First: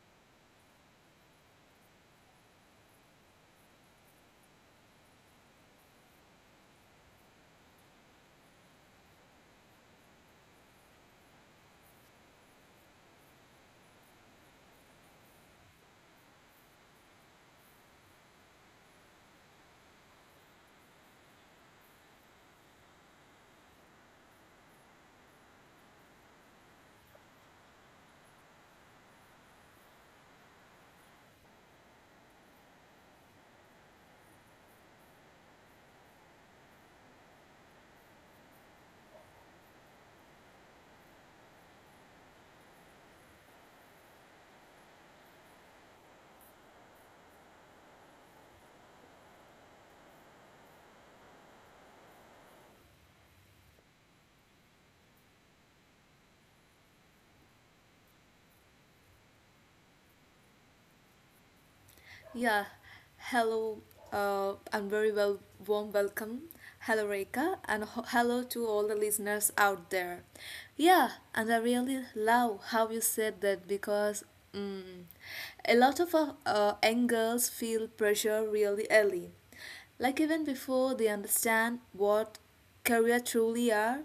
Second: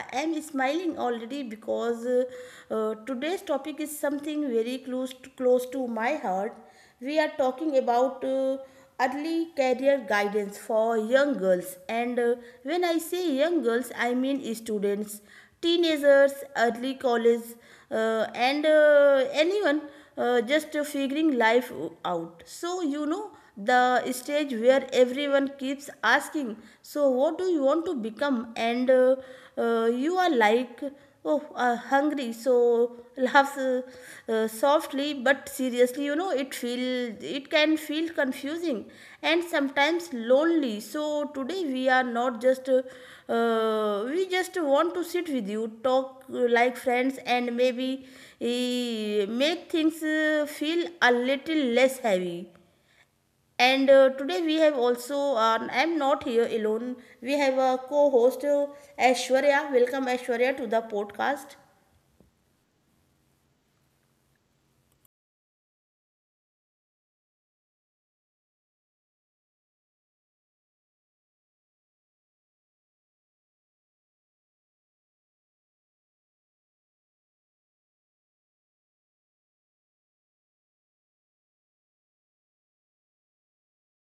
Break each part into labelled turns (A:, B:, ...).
A: I am smiling already because today's topic is something very close to my heart. We are talking about early career guidance for young girls. And when I say young girls, I mean students, teenagers, early college, and anyone just figuring life out. So, the stage where everyone keeps asking, so, what do you want to become? And you are like, oh, hungry. So, laughs softly, but seriously, it can feel confusing and sometimes lonely. So today we are not just, we just want to sit with you, talk, like friends, and maybe make things feel a little less heavy. And today we have also, I am not here alone, we have a co-host, Aishwarya. Welcome, Aishwarya, to the podcast.
B: Yeah, hello. I'm very well, warm welcome. Hello, Reka, and hello to all the listeners out there. Yeah, and I really love how you said that because mm, a lot of young girls feel pressure really early, like even before they understand what career truly are.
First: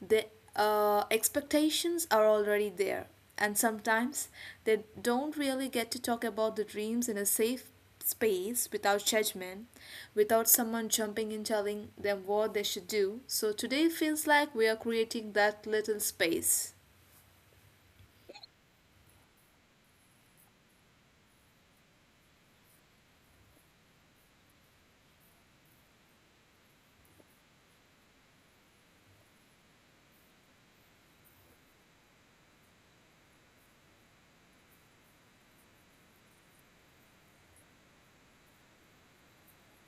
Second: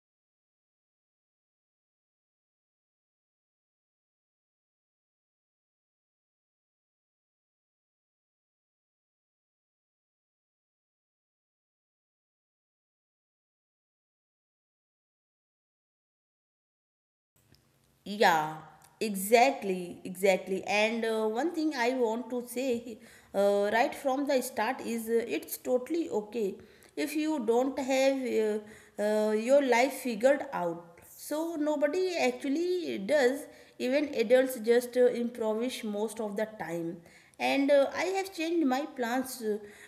B: The expectations are already there, and sometimes they don't really get to talk about the dreams in a safe space without judgment, without someone jumping in telling them what they should do. So today feels like we are creating that little space.
A: Yeah, exactly, exactly. And one thing I want to say, right from the start, is it's totally okay if you don't have your life figured out. So nobody actually does. Even adults just improvise most of the time, and I have changed my plans,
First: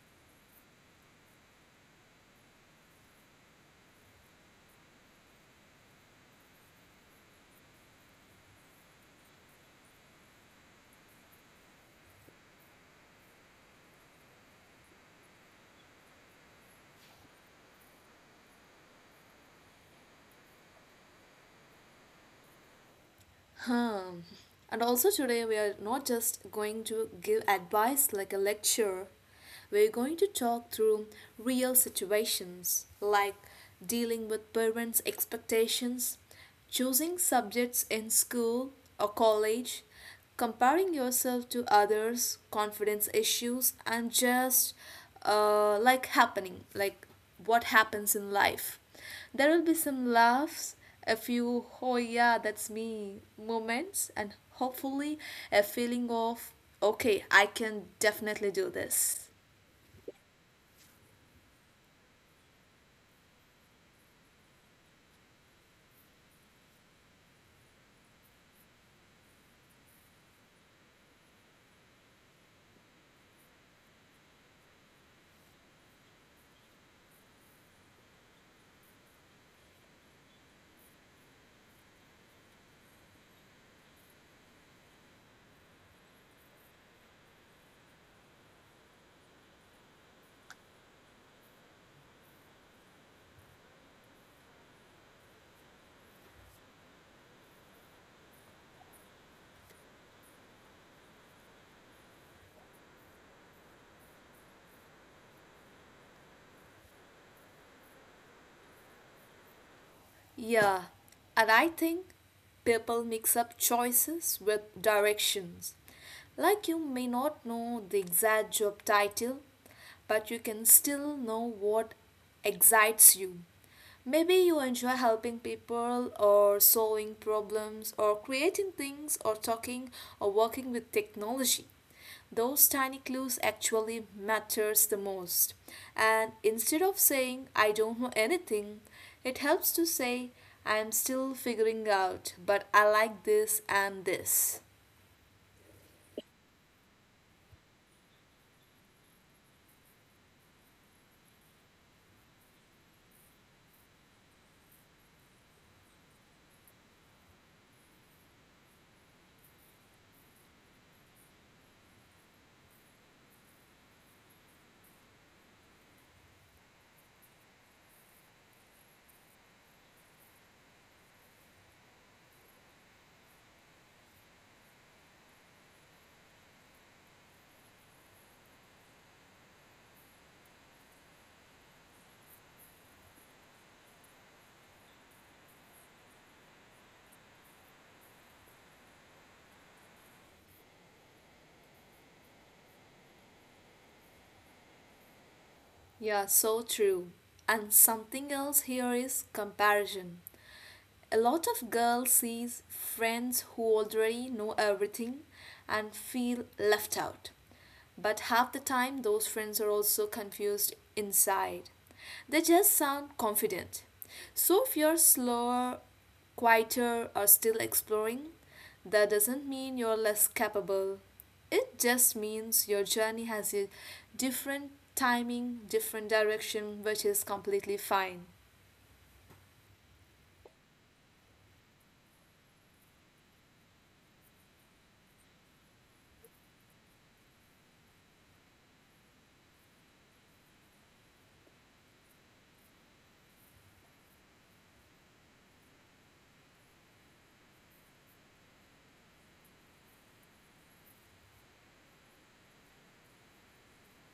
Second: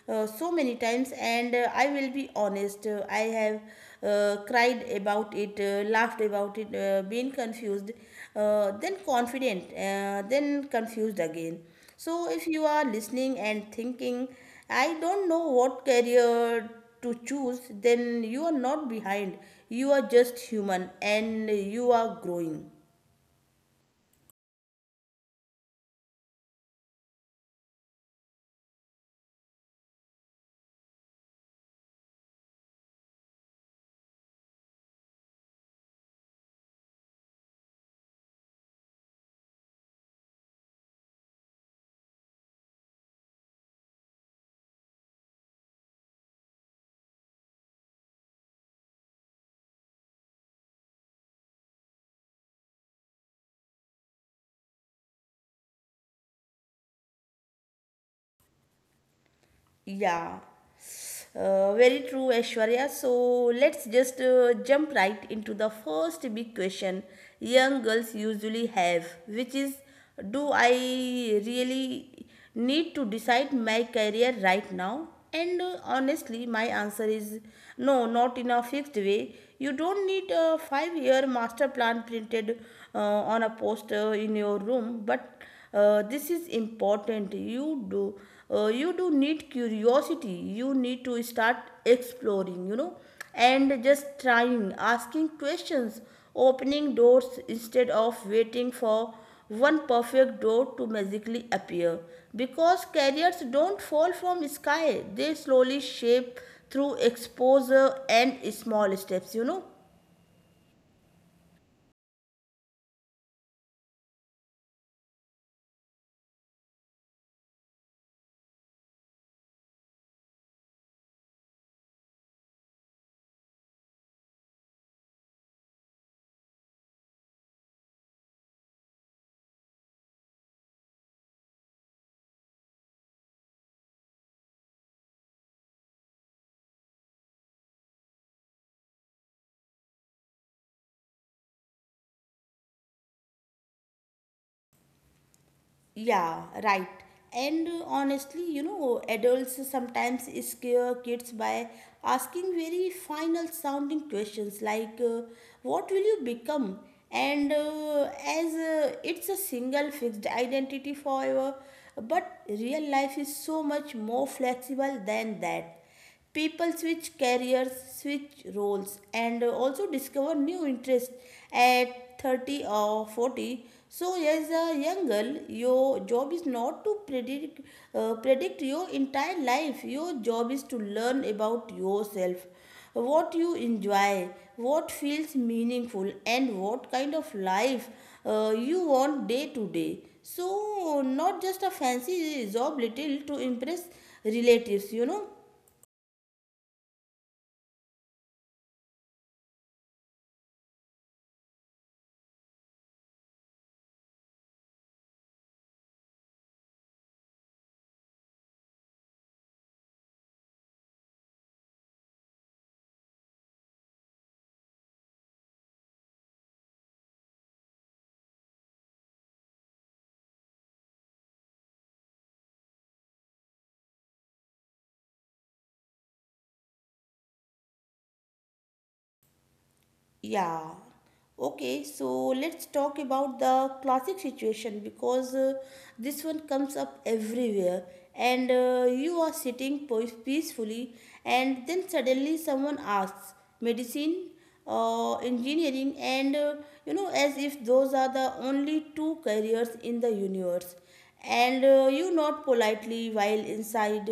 A: so many times, and I will be honest, I have cried about it, laughed about it, been confused, then confident, then confused again. So if you are listening and thinking, I don't know what career to choose, then you are not behind. You are just human, and you are growing.
B: Huh. And also today we are not just going to give advice like a lecture. We're going to talk through real situations like dealing with parents' expectations, choosing subjects in school or college, comparing yourself to others confidence issues, and just like happening like what happens in life. There will be some laughs, a few oh yeah that's me moments, and hopefully a feeling of okay I can definitely do this.
A: Yeah, very true, Aishwarya. So let's just jump right into the first big question young girls usually have, which is, do I really need to decide my career right now? And honestly, my answer is no, not in a fixed way. You don't need a 5-year master plan printed uh, on a poster in your room, but this is important. You do need curiosity, you need to start exploring. You know and just trying, asking questions, opening doors, instead of waiting for one perfect door to magically appear, because careers don't fall from sky, they slowly shape through exposure and small steps. You know
B: Yeah, and I think people mix up choices with directions. Like you may not know the exact job title, but you can still know what excites you. Maybe you enjoy helping people, or solving problems, or creating things, or talking, or working with technology. Those tiny clues actually matters the most. And instead of saying I don't know anything, it helps to say I am still figuring out, but I like this and this.
A: Yeah, right. And honestly, adults sometimes scare kids by asking very final sounding questions like, what will you become? And as it's a single fixed identity forever, but real life is so much more flexible than that. People switch careers, switch roles, and also discover new interests at 30 or 40. So, as a young girl, your job is not to predict your entire life. Your job is to learn about yourself, what you enjoy, what feels meaningful, and what kind of life you want day to day. So, not just a fancy job little to impress relatives. You know
B: Yeah, so true. And something else here is comparison. A lot of girls sees friends who already know everything and feel left out. But half the time those friends are also confused inside. They just sound confident. So if you're slower, quieter, or still exploring, that doesn't mean you're less capable. It just means your journey has a different timing, different direction, which is completely fine.
A: Yeah. Okay, so let's talk about the classic situation, because this one comes up everywhere, and you are sitting peacefully, and then suddenly someone asks, medicine, engineering, and you know, as if those are the only two careers in the universe. And you nod politely while inside,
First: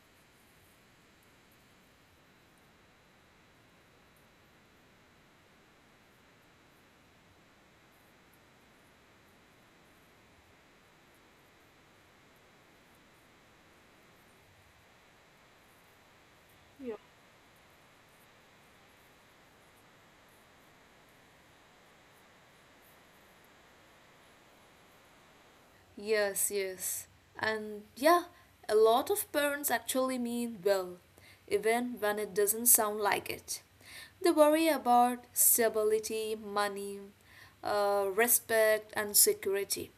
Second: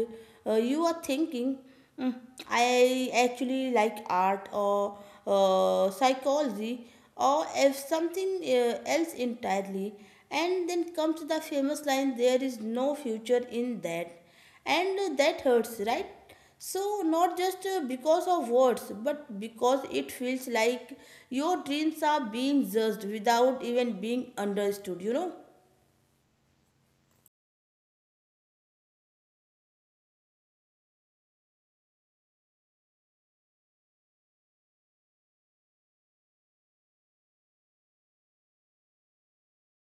A: you are thinking, mm, I actually like art, or psychology, or if something else entirely. And then comes the famous line, there is no future in that. And that hurts, right? So, not just because of words, but because it feels like your dreams are being judged without even being understood, you know?
B: Yes, yes. And yeah, a lot of parents actually mean well, even when it doesn't sound like it. They worry about stability, money, respect, and security.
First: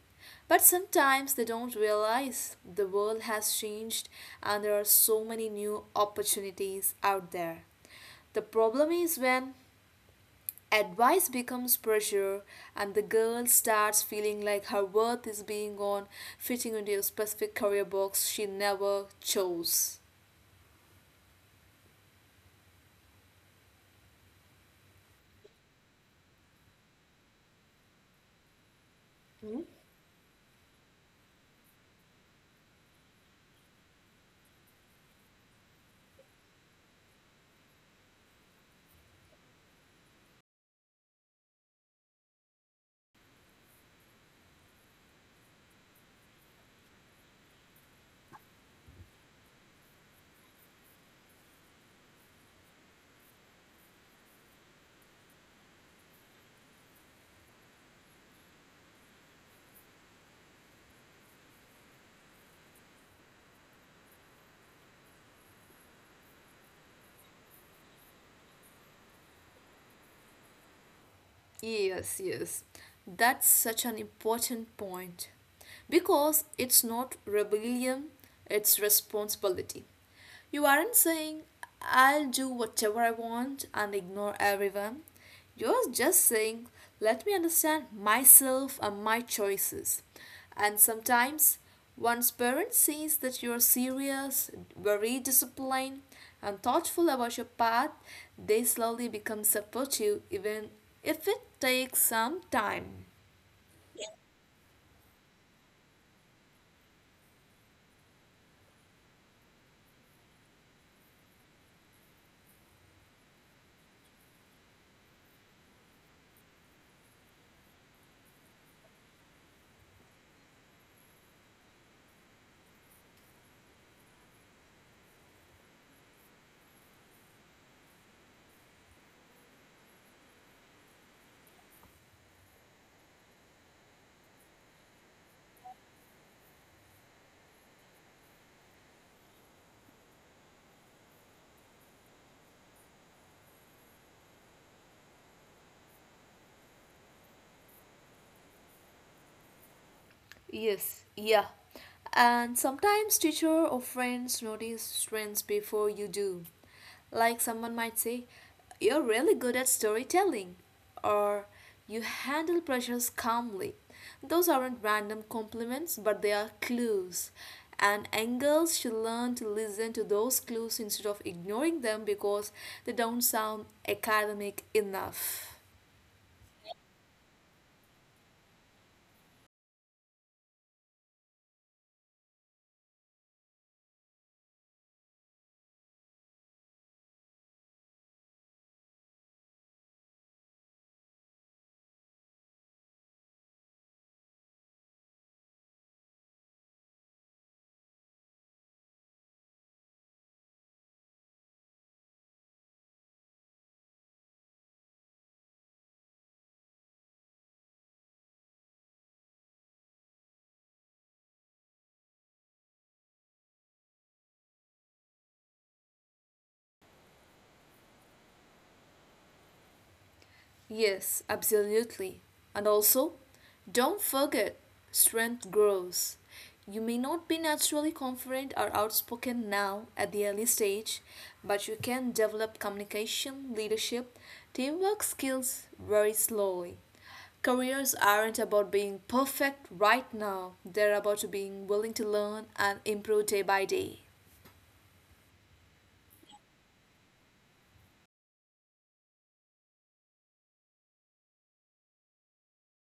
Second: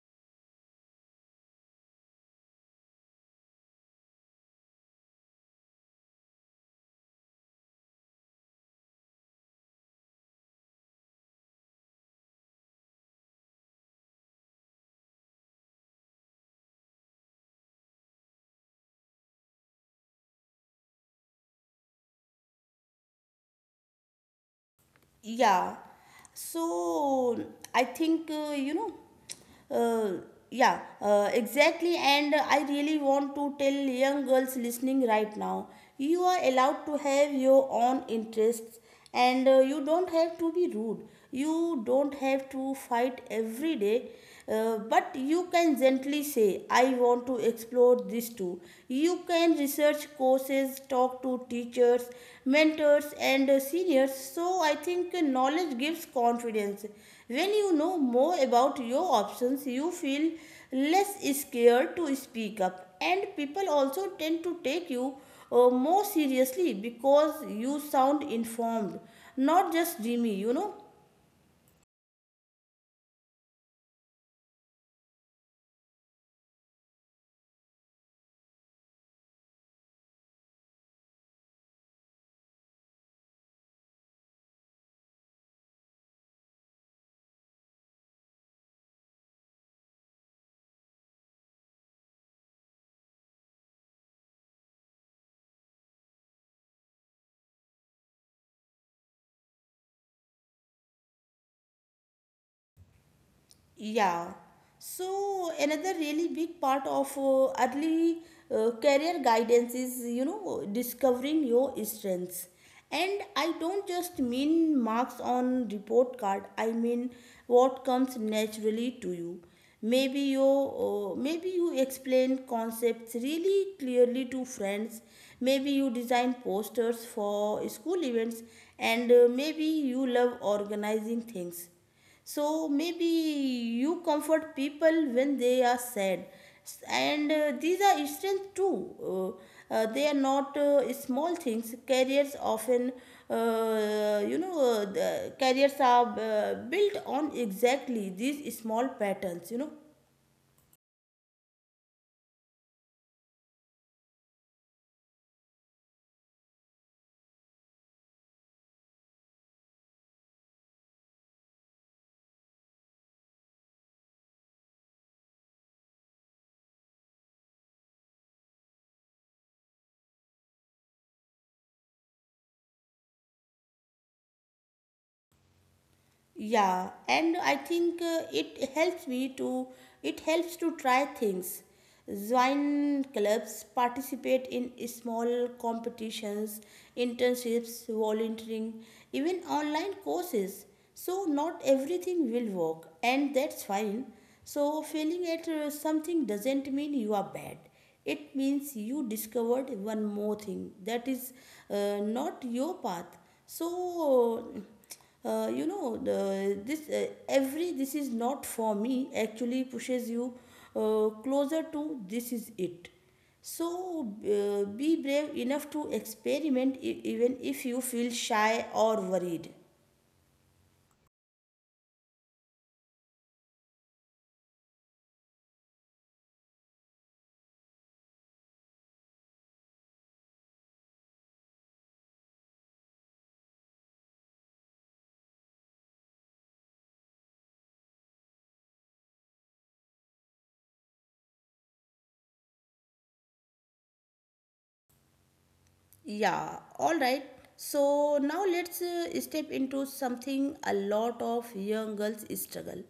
B: But sometimes they don't realize the world has changed and there are so many new opportunities out there. The problem is when advice becomes pressure, and the girl starts feeling like her worth is being on fitting into a specific career box she never chose.
A: Yeah. So I think, uh, yeah, exactly. And I really want to tell young girls listening right now, you are allowed to have your own interests, and you don't have to be rude. You don't have to fight every day. But you can gently say, I want to explore this too. You can research courses, talk to teachers, mentors, and seniors. So, I think knowledge gives confidence. When you know more about your options, you feel less scared to speak up, and people also tend to take you more seriously because you sound informed, not just dreamy, you know.
B: Yes, yes, that's such an important point because it's not rebellion, it's responsibility. You aren't saying, I'll do whatever I want and ignore everyone. You're just saying, let me understand myself and my choices. And sometimes once parent sees that you are serious, very disciplined, and thoughtful about your path, they slowly become supportive even if it takes some time.
A: Yeah. So another really big part of early career guidance is, discovering your strengths. And I don't just mean marks on report card. I mean what comes naturally to you. Maybe you explain concepts really clearly to friends. Maybe you design posters for school events, and maybe you love organizing things. So maybe you comfort people when they are sad. And these are strength too. They are not small things. Careers often, the careers are built on exactly these small patterns, you know.
B: Yes, yeah. And sometimes teacher or friends notice strengths before you do. Like someone might say, you're really good at storytelling or you handle pressures calmly. Those aren't random compliments, but they are clues. And angles should learn to listen to those clues instead of ignoring them because they don't sound academic enough.
A: Yeah, and I think it helps to try things, join clubs, participate in small competitions, internships, volunteering, even online courses. So not everything will work, and that's fine. So failing at something doesn't mean you are bad, it means you discovered one more thing that is not your path. So, this, every this is not for me actually pushes you closer to this is it. So be brave enough to experiment, even if you feel shy or worried.
B: Yes, absolutely. And also, don't forget strength grows. You may not be naturally confident or outspoken now at the early stage, but you can develop communication, leadership, teamwork skills very slowly. Careers aren't about being perfect right now, they're about being willing to learn and improve day by day.
A: Yeah, all right. So now let's step into something a lot of young girls struggle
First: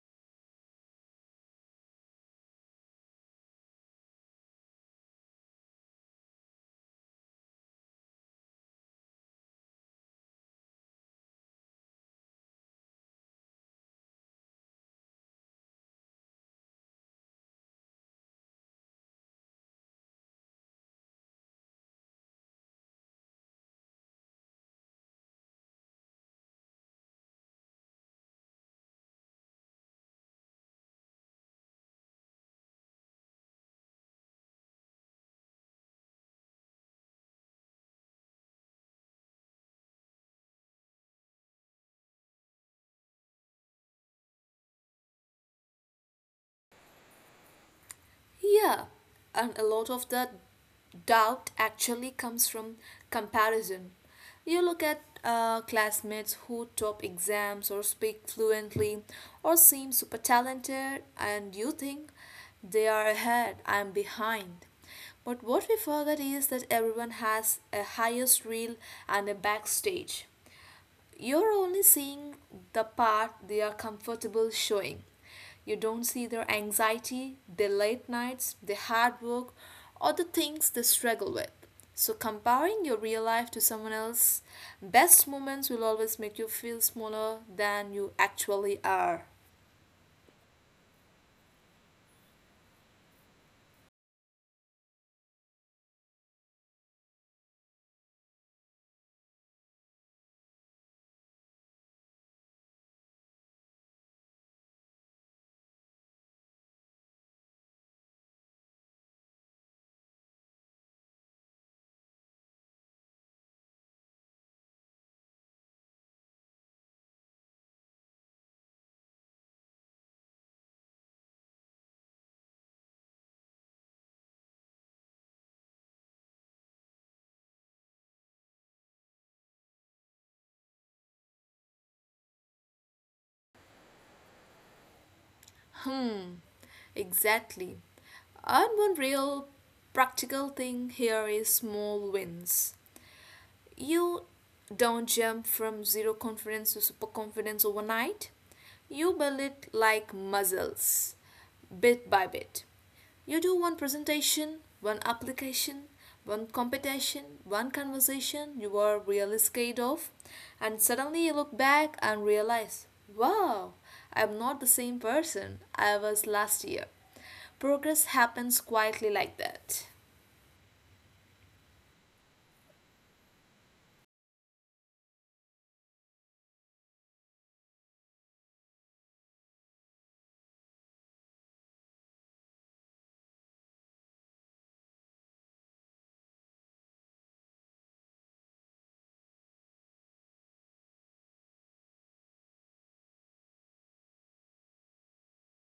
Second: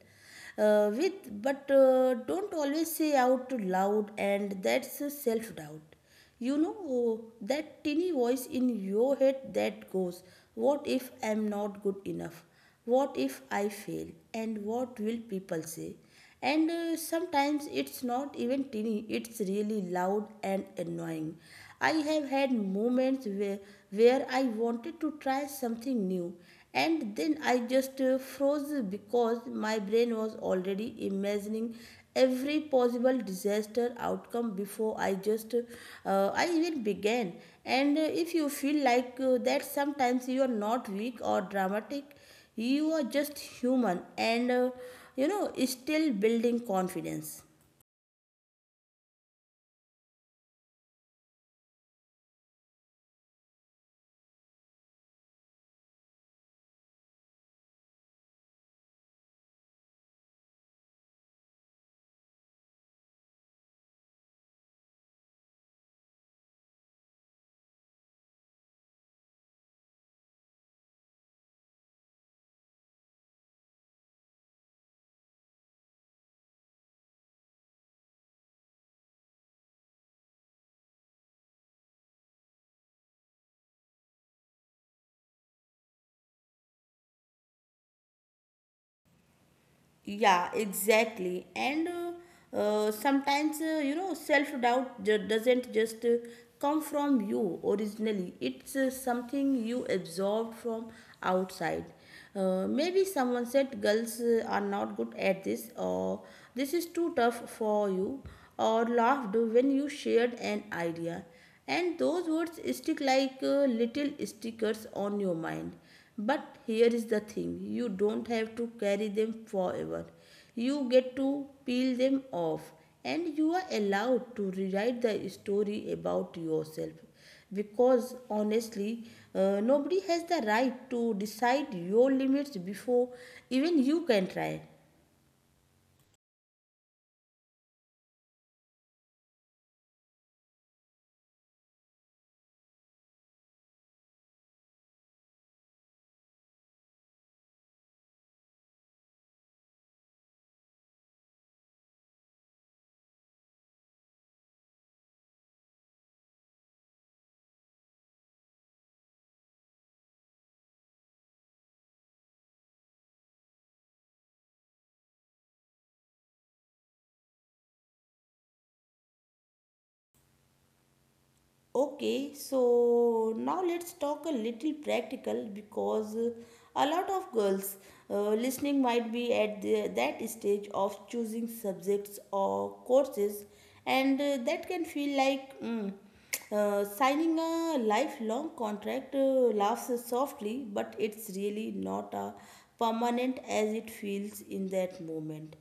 A: with, but don't always say out loud, and that's self doubt. You know, that teeny voice in your head that goes, what if I'm not good enough? What if I fail? And what will people say? And sometimes it's not even teeny, it's really loud and annoying. I have had moments where I wanted to try something new, and then I just froze, because my brain was already imagining every possible disaster outcome before I even began. And if you feel like that sometimes, you are not weak or dramatic, you are just human and still building confidence.
B: Yeah, and a lot of the doubt actually comes from comparison. You look at classmates who top exams or speak fluently or seem super talented, and you think they are ahead, I'm behind. But what we forget is that everyone has a highest reel and a backstage. You're only seeing the part they are comfortable showing. You don't see their anxiety, their late nights, their hard work, or the things they struggle with. So, comparing your real life to someone else's best moments will always make you feel smaller than you actually are.
A: Yeah, exactly. And sometimes, self doubt doesn't just come from you originally, it's something you absorbed from outside. Maybe someone said, girls are not good at this, or this is too tough for you, or laughed when you shared an idea, and those words stick like little stickers on your mind. But here is the thing, you don't have to carry them forever. You get to peel them off, and you are allowed to rewrite the story about yourself, because honestly, nobody has the right to decide your limits before even you can try.
B: Hmm, exactly. And one real practical thing here is small wins. You don't jump from zero confidence to super confidence overnight. You build it like muscles, bit by bit. You do one presentation, one application, one competition, one conversation you were really scared of, and suddenly you look back and realize, wow, I'm not the same person I was last year. Progress happens quietly like that.
A: Okay, so now let's talk a little practical, because a lot of girls listening might be at that stage of choosing subjects or courses, and that can feel like, signing a lifelong contract. Laughs softly, but it's really not a permanent as it feels in that moment.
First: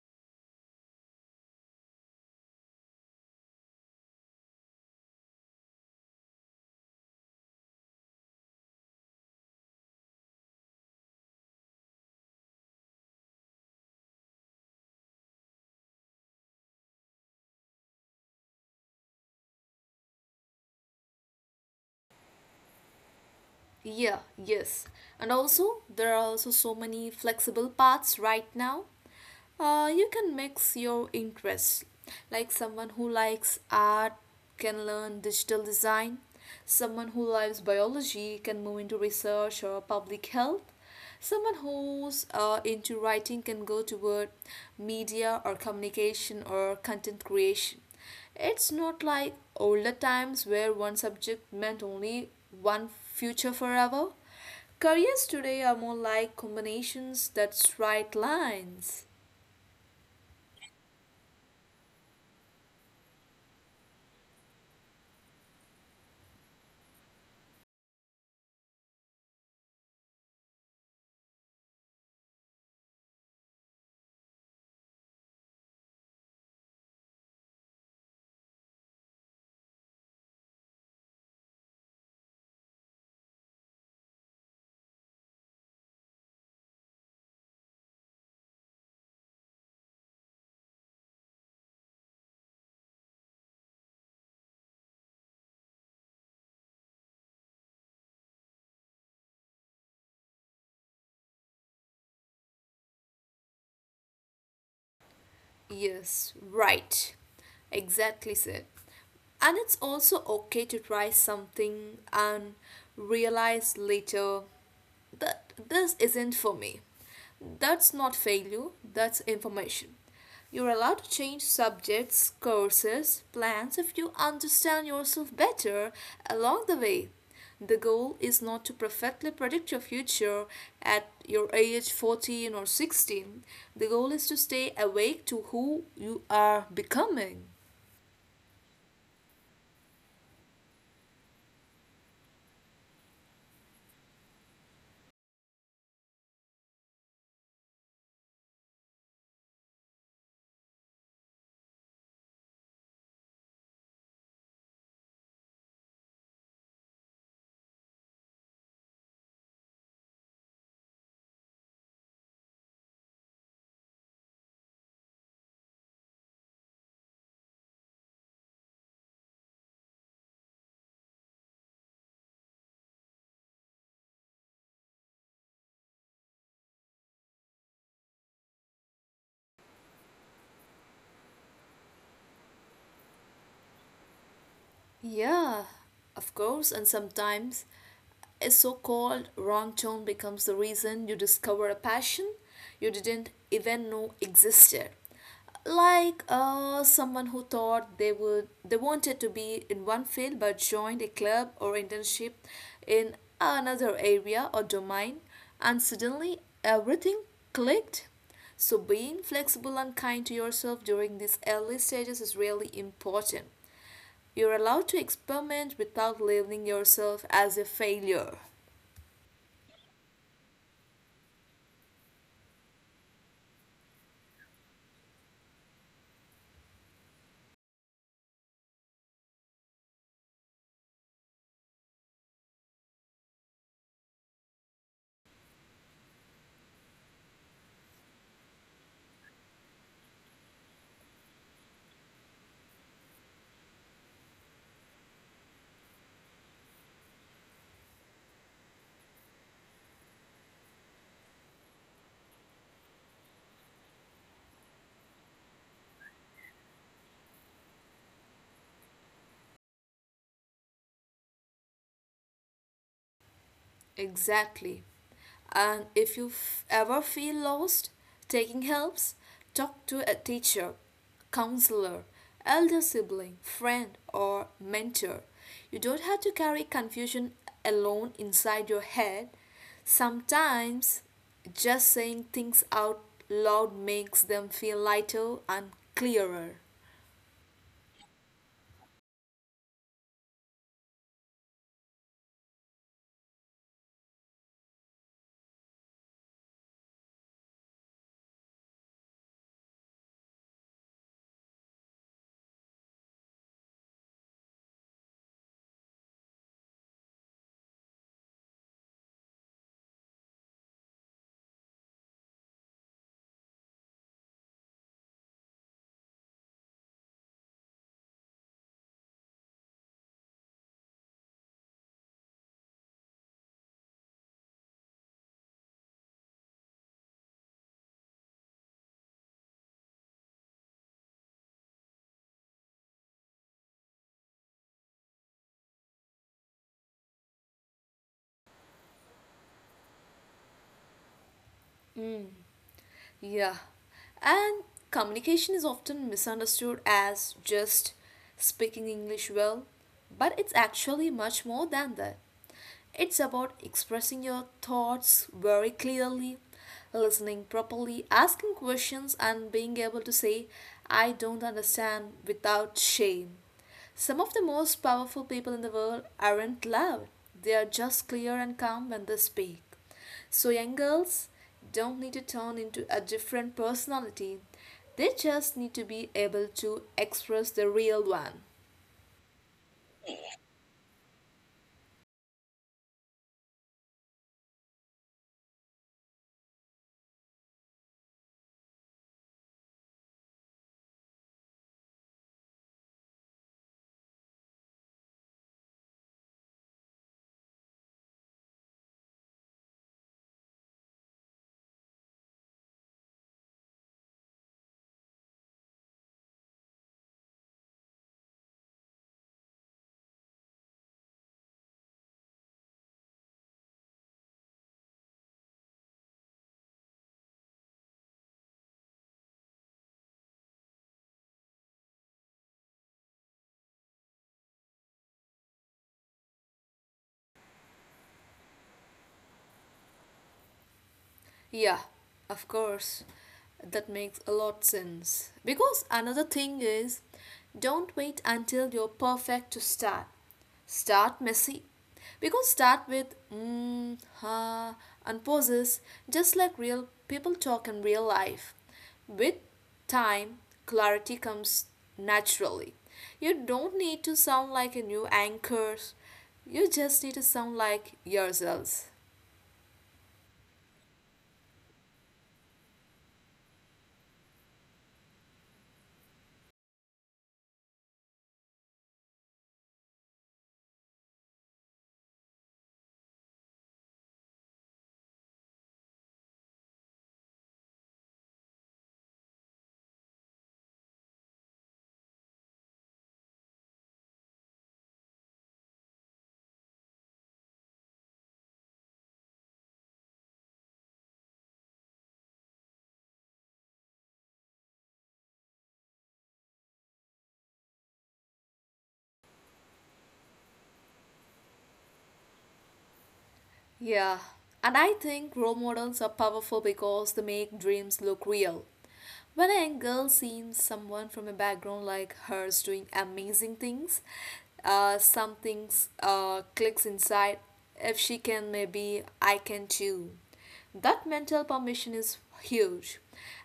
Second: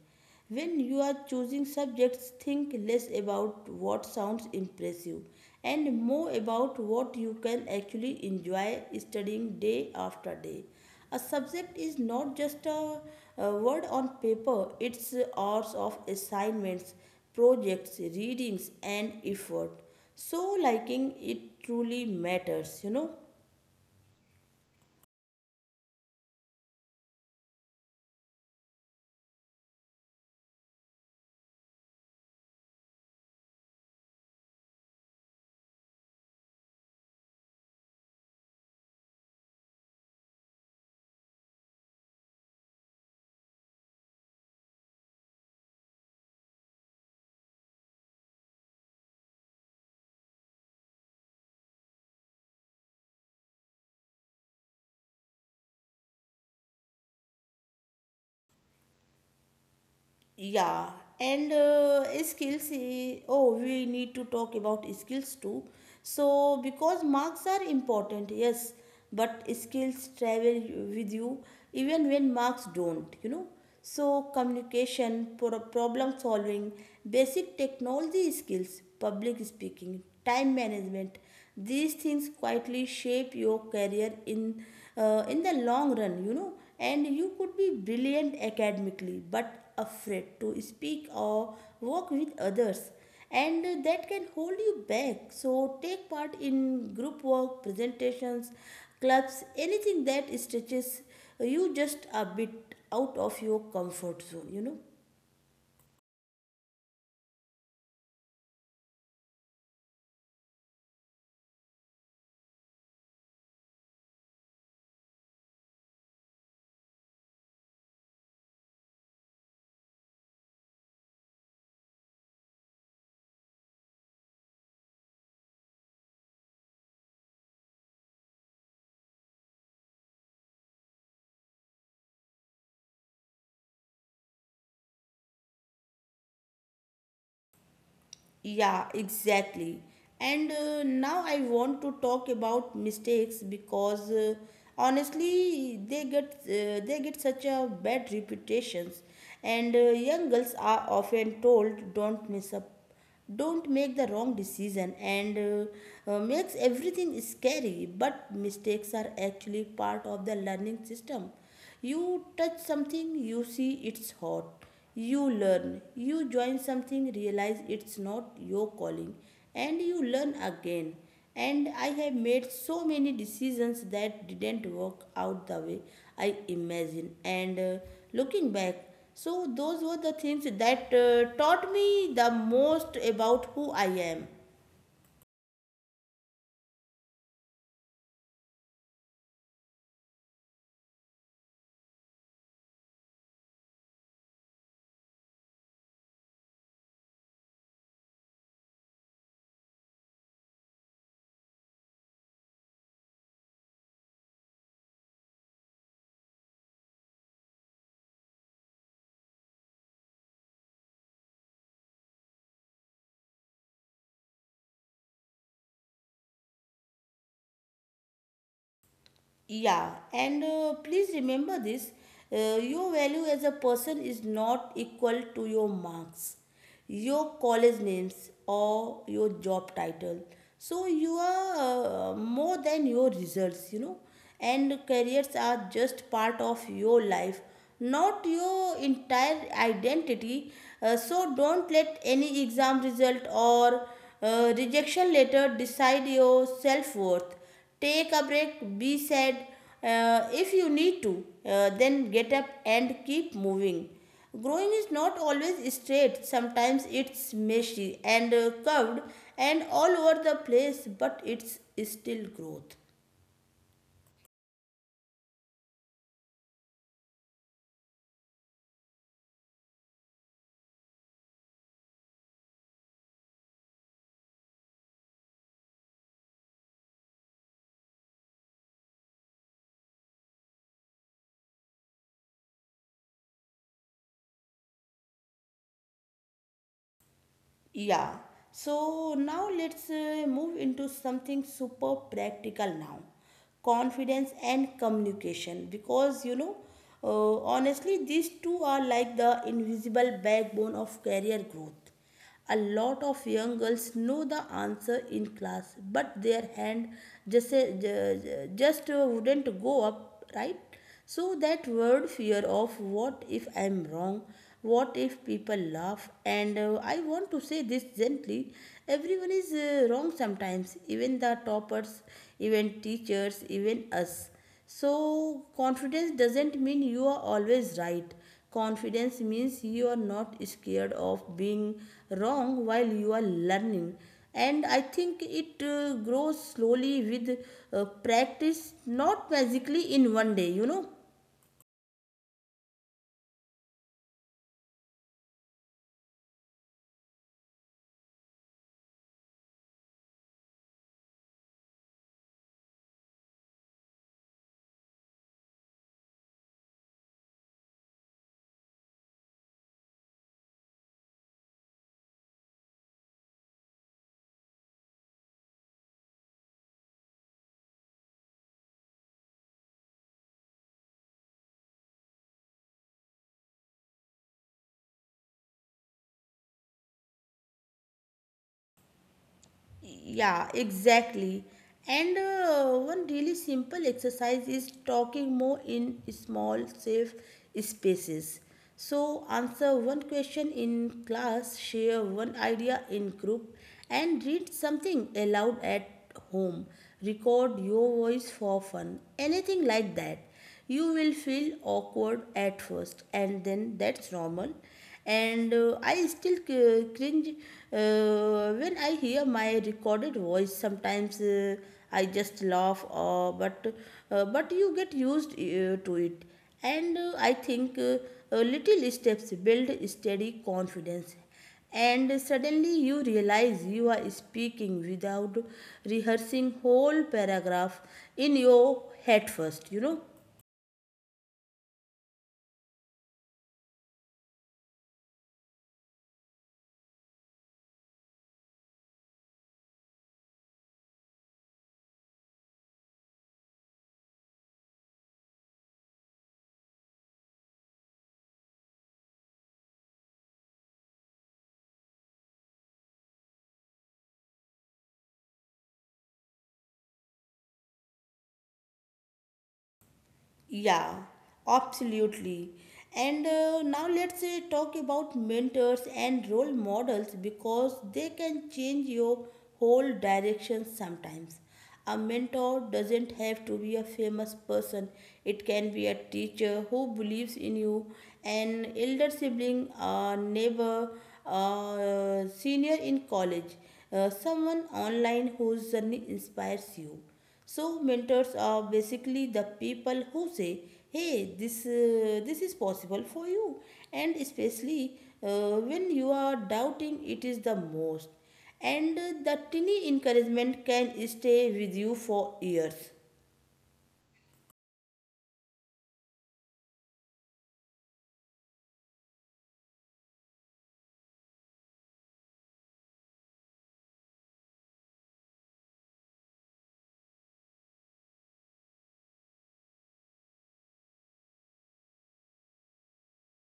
A: When you are choosing subjects, think less about what sounds impressive and more about what you can actually enjoy studying day after day. A subject is not just a word on paper, it's hours of assignments, projects, readings, and effort. So, liking it truly matters, you know.
B: Yeah, yes. And also, there are also so many flexible paths right now. You can mix your interests. Like someone who likes art can learn digital design, someone who likes biology can move into research or public health, someone who's into writing can go toward media or communication or content creation. It's not like older times where one subject meant only one future forever. Careers today are more like combinations that straight lines.
A: Yeah, and skills. Oh, we need to talk about skills too. So, because marks are important, yes, but skills travel with you even when marks don't, you know. So, communication, problem solving, basic technology skills, public speaking, time management, these things quietly shape your career in the long run, you know. And you could be brilliant academically, but afraid to speak or work with others, and that can hold you back. So take part in group work, presentations, clubs, anything that stretches you just a bit out of your comfort zone, you know.
B: Yes, right. Exactly said. And it's also okay to try something and realize later that this isn't for me. That's not failure, that's information. You're allowed to change subjects, courses, plans if you understand yourself better along the way. The goal is not to perfectly predict your future at your age 14 or 16. The goal is to stay awake to who you are becoming.
A: Yeah, exactly. And now I want to talk about mistakes, because honestly, they get such a bad reputations, and young girls are often told, don't mess up, don't make the wrong decision, and makes everything scary. But mistakes are actually part of the learning system. You touch something, you see it's hot. You learn, you join something, realize it's not your calling, and you learn again. And I have made so many decisions that didn't work out the way I imagined. And looking back, so those were the things that taught me the most about who I am.
B: Yeah, of course, and sometimes a so called wrong turn becomes the reason you discover a passion you didn't even know existed. Like someone who thought they would they wanted to be in one field but joined a club or internship in another area or domain, and suddenly everything clicked. So being flexible and kind to yourself during these early stages is really important. You're allowed to experiment without labeling yourself as a failure.
A: Yeah, and please remember this, your value as a person is not equal to your marks, your college names, or your job title. So, you are more than your results, you know, and careers are just part of your life, not your entire identity. Don't let any exam result or rejection letter decide your self worth. Take a break, be sad if you need to, then get up and keep moving. Growing is not always straight, sometimes it's messy and curved and all over the place, but it's still growth.
B: Exactly. And if you ever feel lost, taking helps, talk to a teacher, counselor, elder sibling, friend, or mentor. You don't have to carry confusion alone inside your head. Sometimes just saying things out loud makes them feel lighter and clearer.
A: Yeah. So now let's move into something super practical now, confidence and communication. Honestly, these two are like the invisible backbone of career growth. A lot of young girls know the answer in class, but their hand just wouldn't go up, right? So that word, fear of what if I'm wrong, what if people laugh, and I want to say this gently, everyone is wrong sometimes, even the toppers, even teachers, even us. So confidence doesn't mean you are always right. Confidence means you are not scared of being wrong while you are learning. And I think it grows slowly with practice, not magically in one day, you know.
B: Yeah. And communication is often misunderstood as just speaking English well, but it's actually much more than that. It's about expressing your thoughts very clearly, listening properly, asking questions, and being able to say, I don't understand without shame. Some of the most powerful people in the world aren't loud, they are just clear and calm when they speak. So, young girls don't need to turn into a different personality, they just need to be able to express the real one.
A: Yeah, exactly. And one really simple exercise is talking more in small, safe spaces. So, answer one question in class, share one idea in group, and read something aloud at home. Record your voice for fun. Anything like that, you will feel awkward at first and then that's normal, and I still c- cringe when I hear my recorded voice sometimes. I just laugh, but you get used to it, and I think little steps build steady confidence, and suddenly you realize you are speaking without rehearsing whole paragraph in your head first, you know.
B: Yeah, of course. That makes a lot sense. Because another thing is don't wait until you're perfect to start. Start messy. Because start with and pauses just like real people talk in real life. With time, clarity comes naturally. You don't need to sound like a new anchor. You just need to sound like yourselves.
A: Yeah, absolutely. And now let's talk about mentors and role models because they can change your whole direction sometimes. A mentor doesn't have to be a famous person, it can be a teacher who believes in you, an elder sibling, a neighbor, a senior in college, someone online whose journey inspires you. So mentors are basically the people who say, "Hey, this is possible for you," and especially when you are doubting, it is the most. And the tiny encouragement can stay with you for years.
B: Yeah, and I think role models are powerful because they make dreams look real. When a girl sees someone from a background like hers doing amazing things, some things clicks inside. If she can, maybe I can too. That mental permission is huge.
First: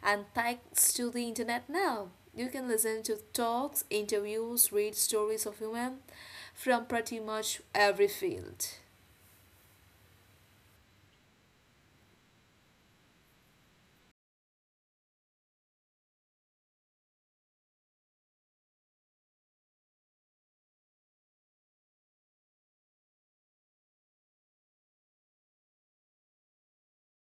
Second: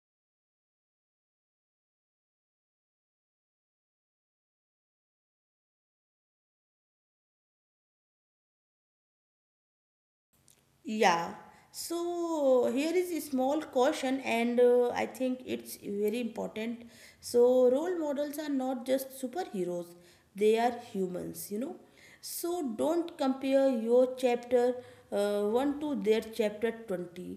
B: And thanks to the internet now, you can listen to talks, interviews, read stories of women from pretty much every field.
A: Yeah. So here is a small caution, and I think it's very important. So role models are not just superheroes; they are humans, you know. So don't compare your chapter one to their chapter 20,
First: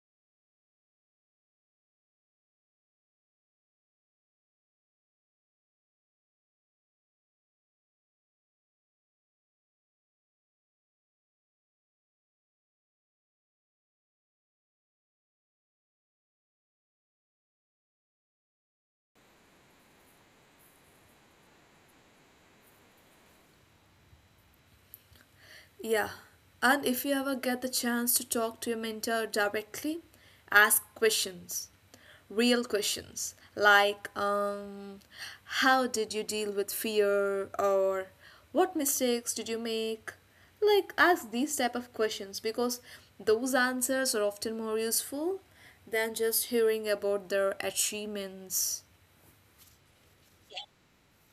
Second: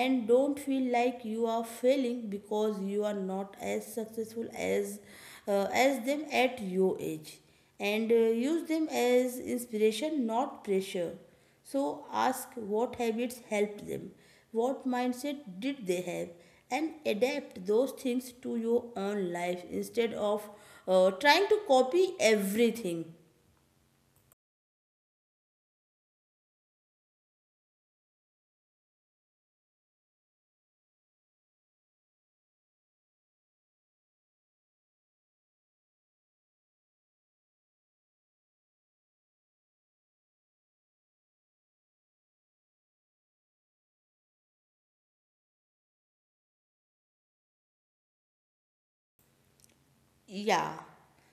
A: and don't feel like you are failing because you are not as successful as as them at your age, and use them as inspiration, not pressure. So ask what habits helped them, what mindset did they have, and adapt those things to your own life instead of trying to copy everything.
B: Yeah, and if you ever get the chance to talk to your mentor directly, ask questions, real questions, like how did you deal with fear or what mistakes did you make? Like ask these type of questions because those answers are often more useful than just hearing about their achievements.
A: Yeah.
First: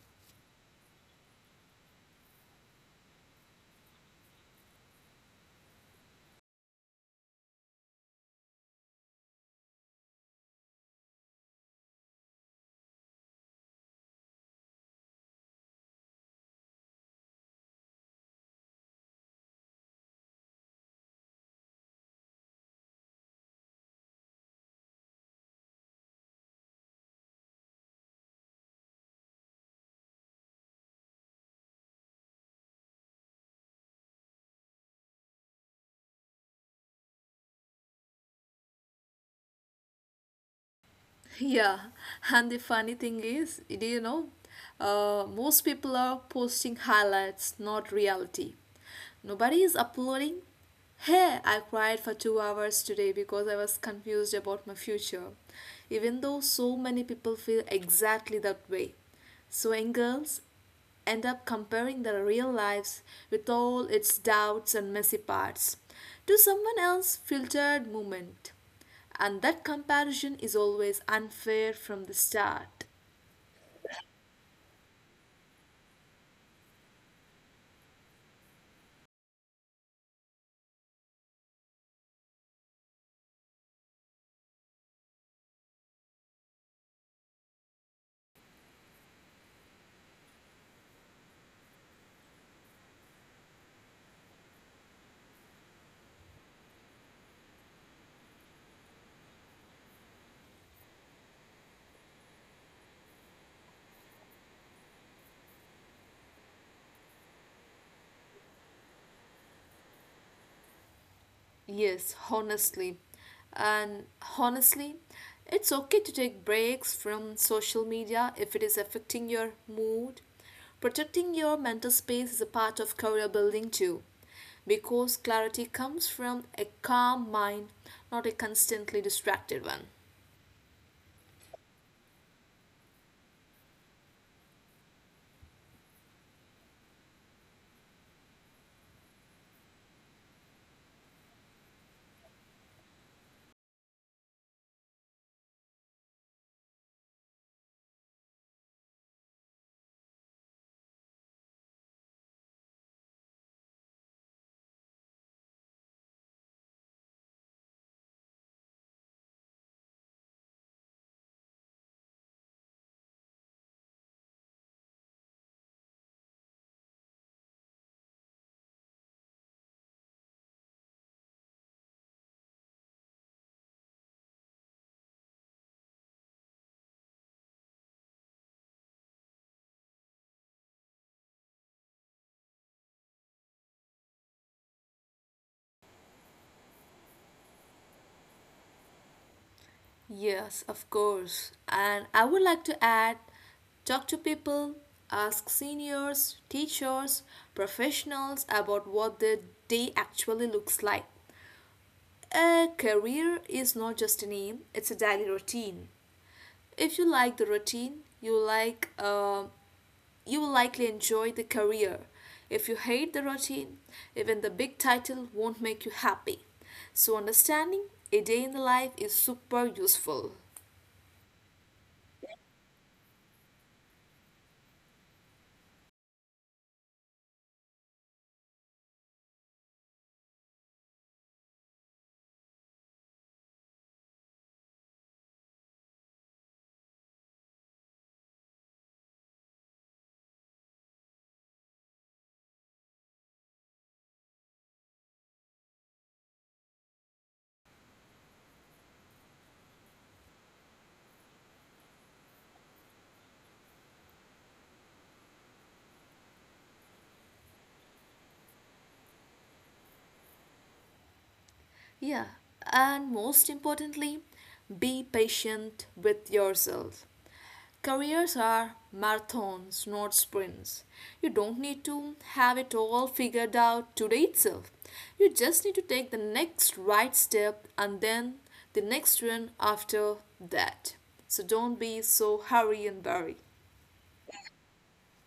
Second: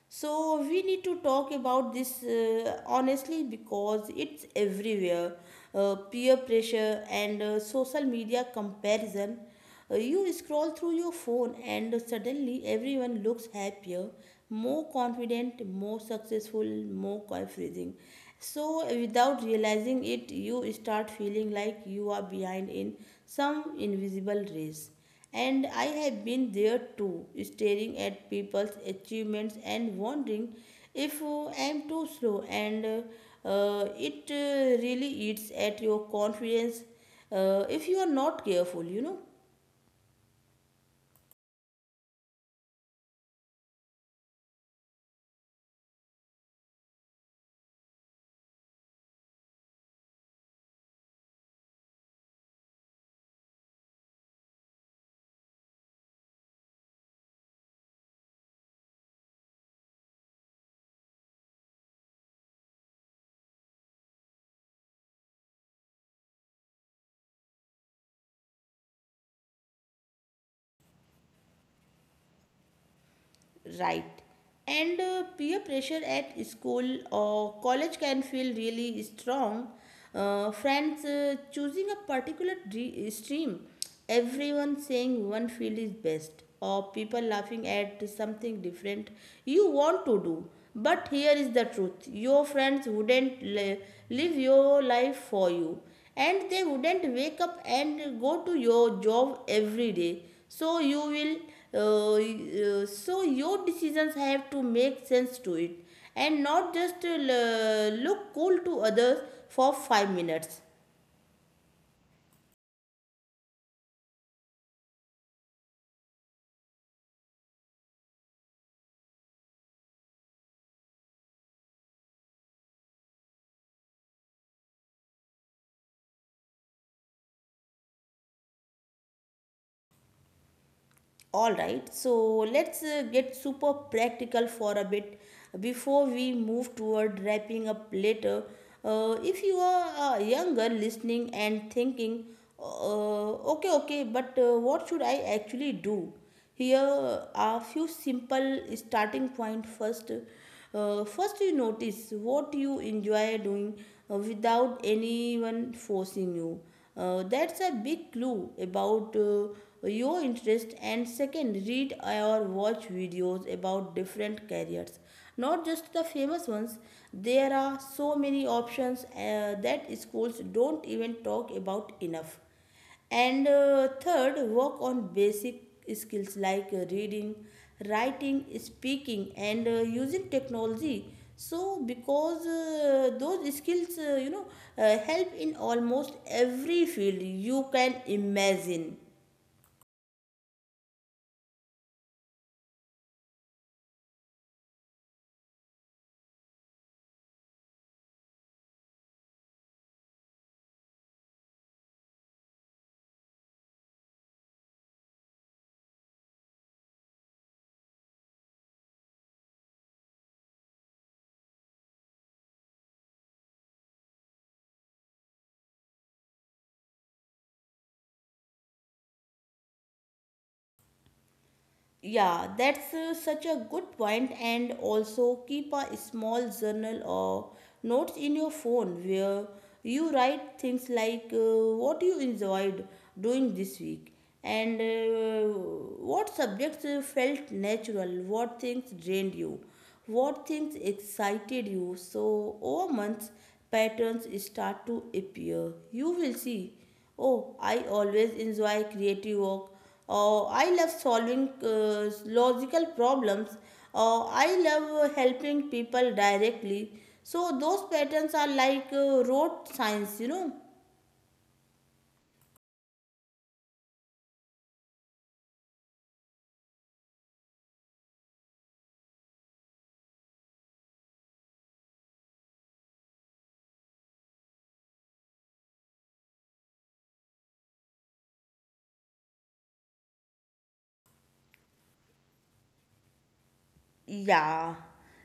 A: So we need to talk about this honestly because it's everywhere. Peer pressure and social media comparison. You scroll through your phone and suddenly everyone looks happier, more confident, more successful, more everything. So without realizing it, you start feeling like you are behind in some invisible race, and I have been there too, staring at people's achievements and wondering if I am too slow. And it really eats at your confidence if you are not careful, you know.
B: Yeah, and the funny thing is, do you know, most people are posting highlights, not reality. Nobody is uploading. Hey, I cried for 2 hours today because I was confused about my future, even though so many people feel exactly that way. So, young girls end up comparing their real lives with all its doubts and messy parts to someone else's filtered moment. And that comparison is always unfair from the start.
A: Right. And peer pressure at school or college can feel really strong. Friends choosing a particular stream, everyone saying one field is best, or people laughing at something different you want to do. But here is the truth, your friends wouldn't live your life for you, and they wouldn't wake up and go to your job every day, so you will so your decisions have to make sense to it and not just look cool to others for 5 minutes.
B: Yes, honestly. And honestly, it's okay to take breaks from social media if it is affecting your mood. Protecting your mental space is a part of career building too, because clarity comes from a calm mind, not a constantly distracted one.
A: All right, so let's get super practical for a bit before we move toward wrapping up later. If you are younger listening and thinking, uh, okay okay, but what should I actually do, here are a few simple starting point first. First, you notice what you enjoy doing without anyone forcing you. That's a big clue about your interest. And second, read or watch videos about different careers, not just the famous ones. There are so many options that schools don't even talk about enough. And third, work on basic skills like reading, writing, speaking, and using technology. So, because those skills, help in almost every field you can imagine.
B: Yes, of course. And I would like to add talk to people, ask seniors, teachers, professionals about what the day actually looks like. A career is not just a name, it's a daily routine. If you like the routine, you will likely enjoy the career. If you hate the routine, even the big title won't make you happy. So understanding a day in the life is super useful.
A: Yeah, that's such a good point. And also keep a small journal or notes in your phone where you write things like what you enjoyed doing this week, and what subjects felt natural, what things drained you, what things excited you. So, over months, patterns start to appear. You will see. Oh, I always enjoy creative work. Oh, I love solving logical problems. Oh, I love helping people directly. So those patterns are like rote science, you know.
B: Yeah, and most importantly, be patient with yourself. Careers are marathons, not sprints. You don't need to have it all figured out today itself. You just need to take the next right step and then the next one after that. So don't be so hurry and worry.
A: Yeah.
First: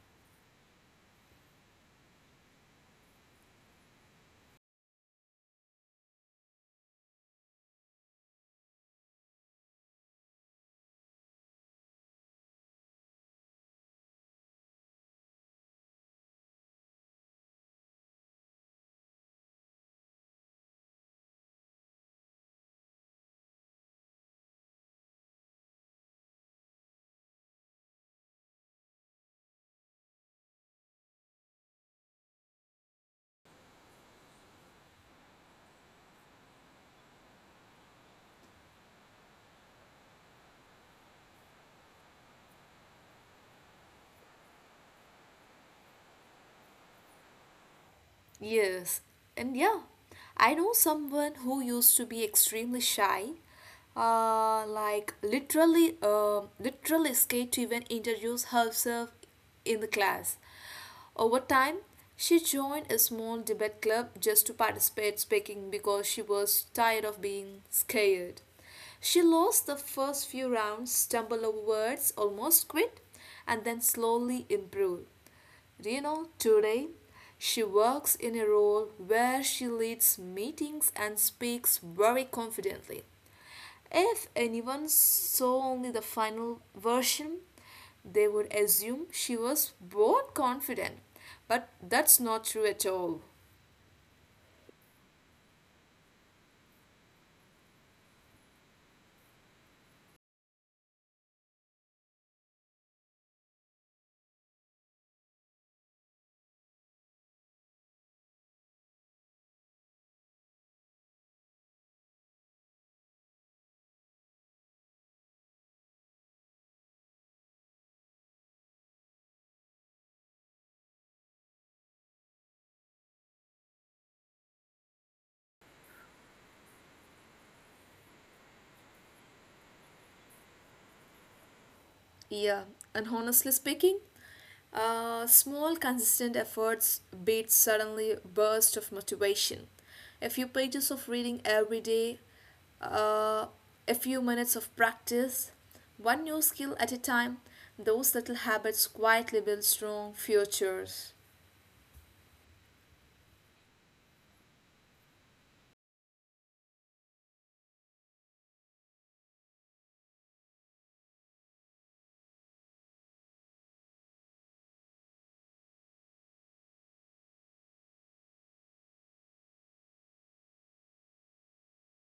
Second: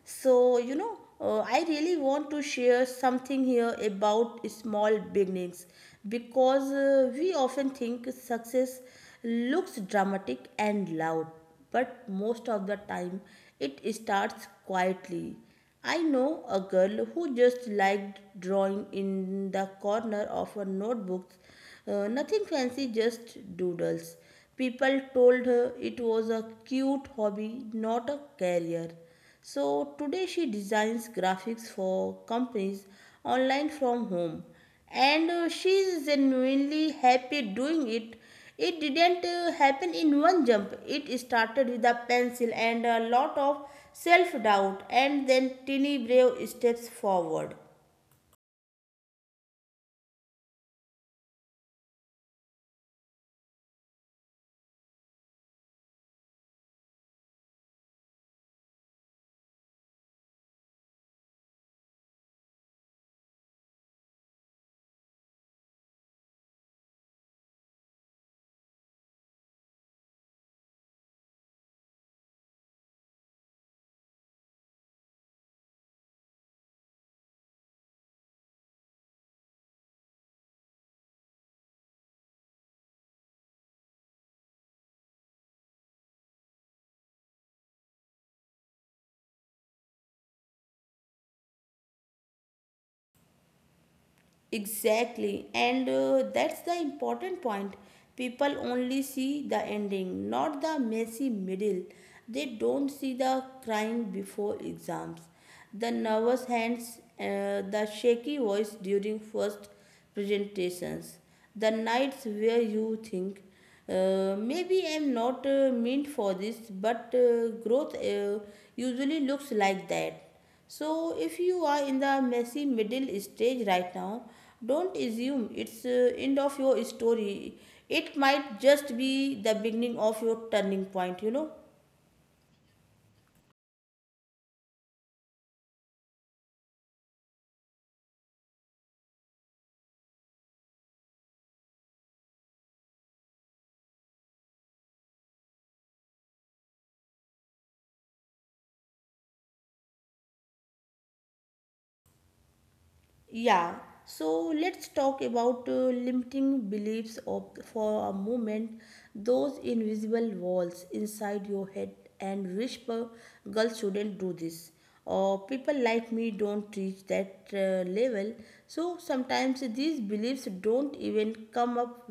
A: So, you know, I really want to share something here about small beginnings because we often think success looks dramatic and loud, but most of the time it starts quietly. I know a girl who just liked drawing in the corner of her notebook, nothing fancy, just doodles. People told her it was a cute hobby, not a career. So today she designs graphics for companies online from home, and she is genuinely happy doing it. It didn't happen in one jump. It started with a pencil and a lot of self doubt and then teeny brave steps forward.
B: Yes, and yeah, I know someone who used to be extremely shy, like literally scared to even introduce herself in the class. Over time, she joined a small debate club just to participate speaking because she was tired of being scared. She lost the first few rounds, stumbled over words, almost quit, and then slowly improved. You know, today she works in a role where she leads meetings and speaks very confidently. If anyone saw only the final version, they would assume she was born confident. But that's not true at all.
A: Exactly, and that's the important point. People only see the ending, not the messy middle. They don't see the crying before exams, the nervous hands, the shaky voice during first presentations, the nights where you think, maybe I'm not meant for this, but growth usually looks like that. So, if you are in the messy middle stage right now, don't assume it's end of your story. It might just be the beginning of your turning point, you know.
B: Yeah, and honestly speaking, small, consistent efforts beat suddenly burst of motivation. A few pages of reading every day, uh, a few minutes of practice, one new skill at a time. Those little habits quietly build strong futures.
A: Yeah, so let's talk about limiting beliefs of, for a moment, those invisible walls inside your head and whisper, girls shouldn't do this. Or people like me don't reach that level. So sometimes these beliefs don't even come up,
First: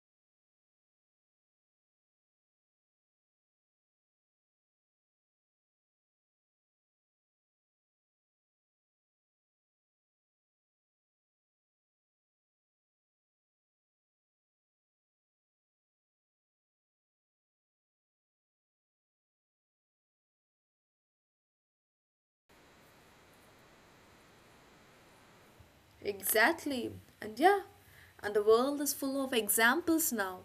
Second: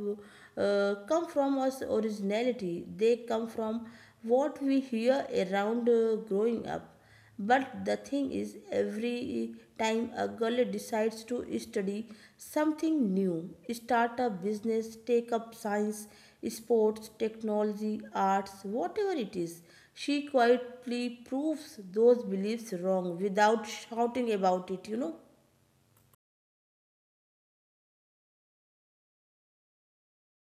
A: come from us originality. They come from what we hear around growing up, but the thing is, every time a girl decides to study something new, start a business, take up science, sports, technology, arts, whatever it is, she quietly proves those beliefs wrong without shouting about it, you know.
B: Exactly, and yeah, and the world is full of examples now.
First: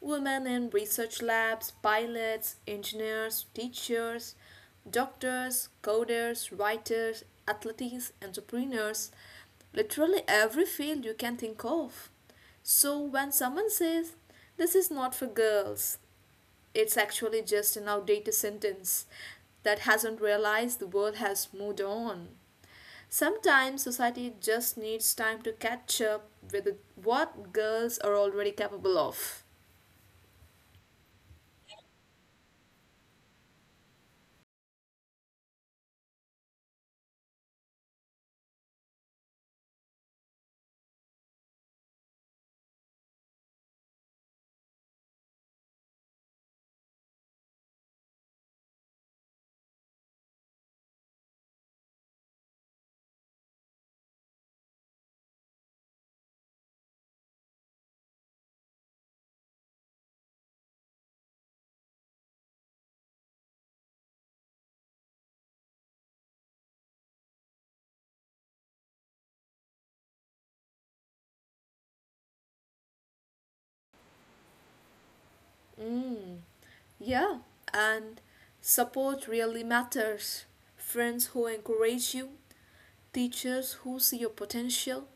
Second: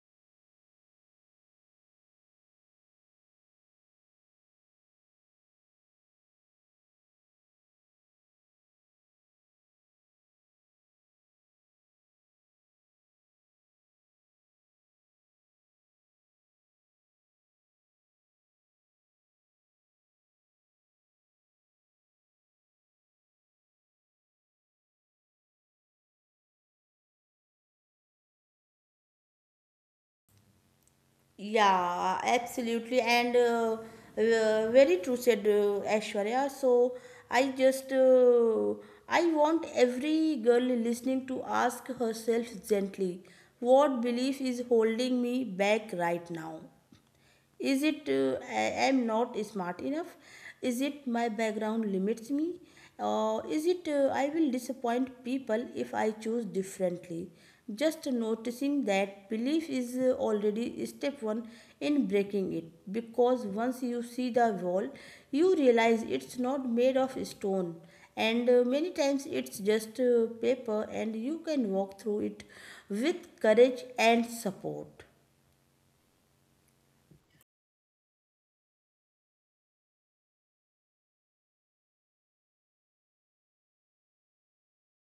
B: Women in research labs, pilots, engineers, teachers, doctors, coders, writers, athletes, entrepreneurs, literally every field you can think of. So when someone says, this is not for girls, it's actually just an outdated sentence that hasn't realized the world has moved on. Sometimes society just needs time to catch up with what girls are already capable of.
A: Yeah, absolutely, and very true said, Aishwarya. So I just uh, I want every girl listening to ask herself gently, what belief is holding me back right now? Is it I am not smart enough? Is it my background limits me? Or is it I will disappoint people if I choose differently? Just noticing that belief is already step one in breaking it, because once you see the wall, you realize it's not made of stone, and many times it's just paper, and you can walk through it with courage and support.
B: Hmm. Yeah, and support really matters. Friends who encourage you, teachers who see your potential,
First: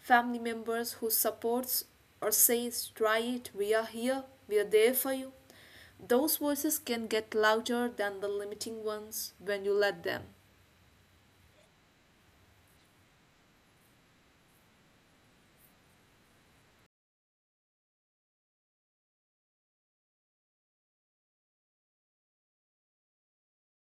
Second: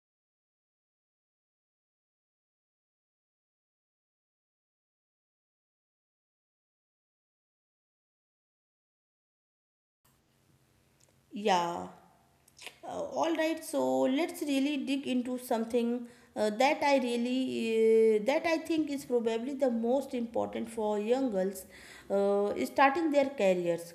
B: family members who supports or says try it, we are here, we are there for you. Those voices can get louder than the limiting ones when you let them.
A: Yeah. All right, so let's really dig into something uh, that I really that I think is probably the most important for young girls starting their careers.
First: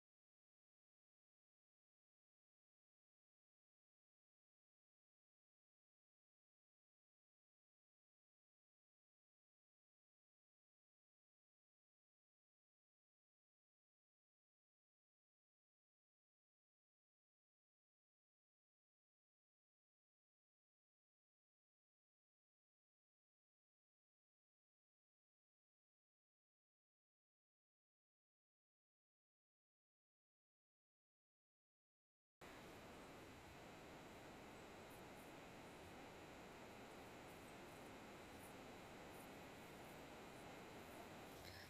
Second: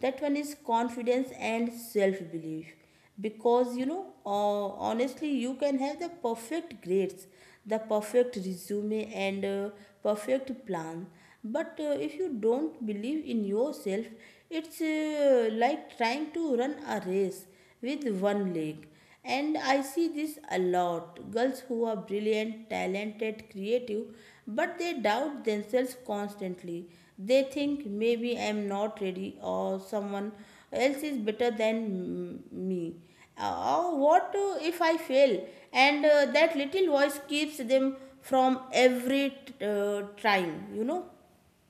A: That one is confidence and self belief, because you know, honestly, you can have the perfect grades, the perfect resume, and perfect plan, but if you don't believe in yourself, it's like trying to run a race with one leg. And I see this a lot, girls who are brilliant, talented, creative, but they doubt themselves constantly. They think maybe I'm not ready, or someone else is better than me. Oh, what if I fail? And that little voice keeps them from every trying, you know.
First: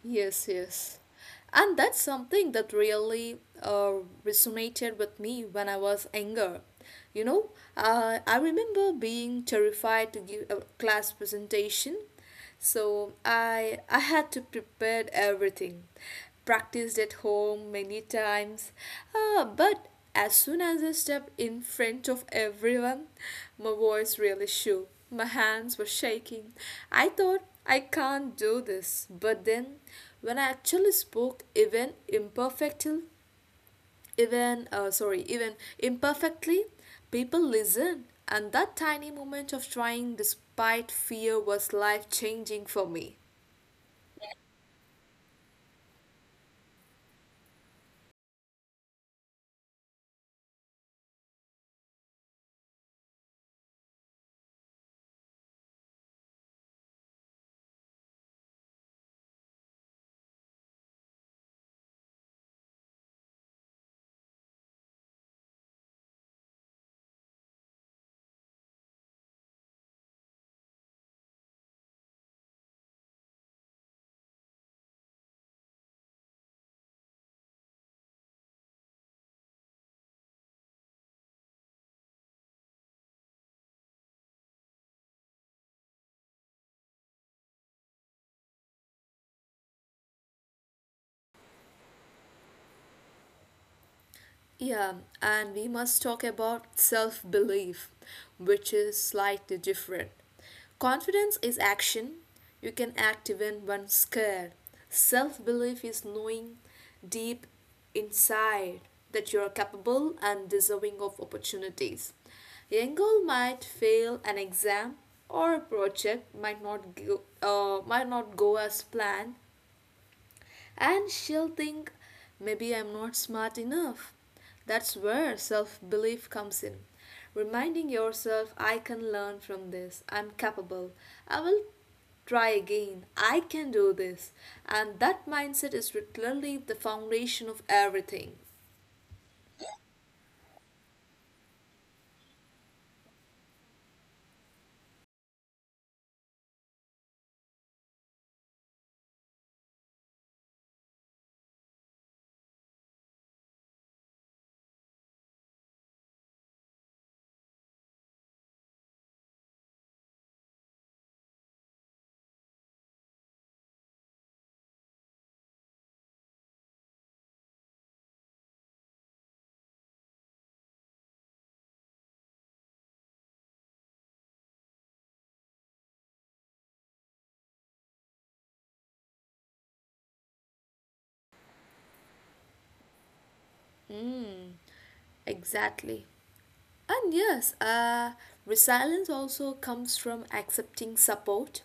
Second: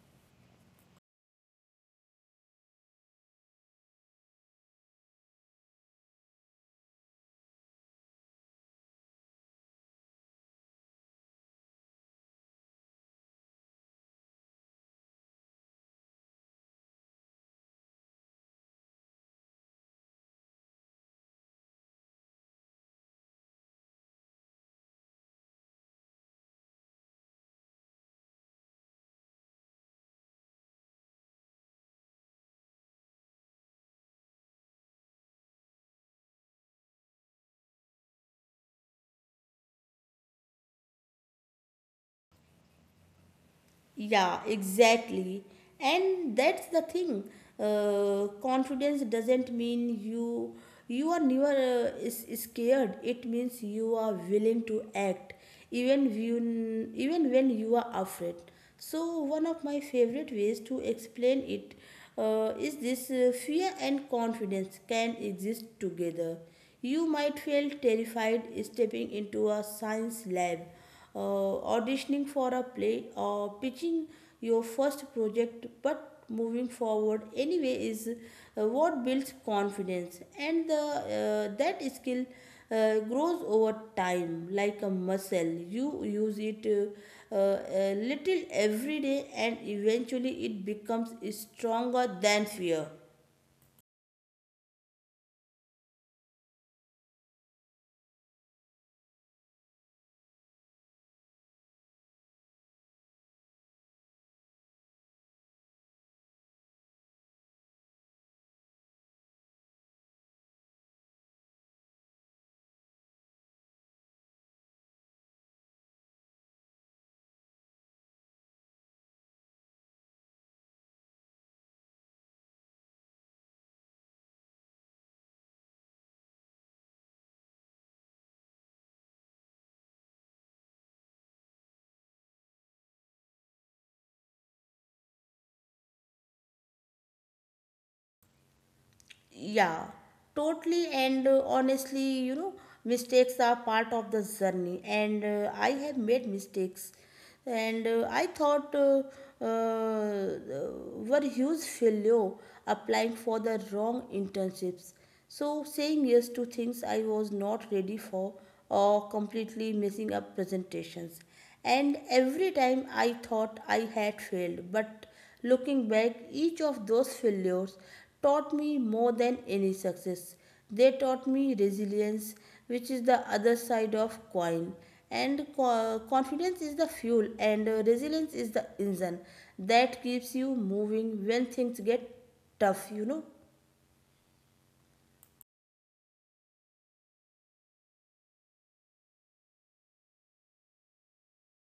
B: Yes, yes. And that's something that really resonated with me when I was younger. You know, I remember being terrified to give a class presentation. So I had to prepare everything. Practiced at home many times. But as soon as I stepped in front of everyone, my voice really shook. My hands were shaking. I thought I can't do this, but then when I actually spoke even imperfectly, even imperfectly, people listened, and that tiny moment of trying despite fear was life changing for me.
A: Yeah, exactly. And that's the thing. Confidence doesn't mean you are never is scared. It means you are willing to act even when you are afraid. So one of my favorite ways to explain it is this, fear and confidence can exist together. You might feel terrified stepping into a science lab, auditioning for a play, or pitching your first project, but moving forward anyway is what builds confidence, and the that skill grows over time like a muscle. You use it a little every day, and eventually it becomes stronger than fear.
B: Yeah, and we must talk about self belief, which is slightly different. Confidence is action. You can act even when scared. Self belief is knowing deep inside that you are capable and deserving of opportunities. Young girl might fail an exam or a project might not go, might not go as planned, and she'll think, maybe I'm not smart enough. That's where self belief comes in. Reminding yourself, I can learn from this, I'm capable, I will try again, I can do this. And that mindset is literally the foundation of everything.
A: Yeah, totally. And honestly, you know, mistakes are part of the journey. And I have made mistakes. And I thought uh, uh, were huge failure applying for the wrong internships. So saying yes to things I was not ready for or completely messing up presentations. And every time I thought I had failed, but looking back, each of those failures taught me more than any success. They taught me resilience, which is the other side of coin, and confidence is the fuel, and resilience is the engine that keeps you moving when things get tough, you know.
B: Mm, exactly. And yes, resilience also comes from accepting support.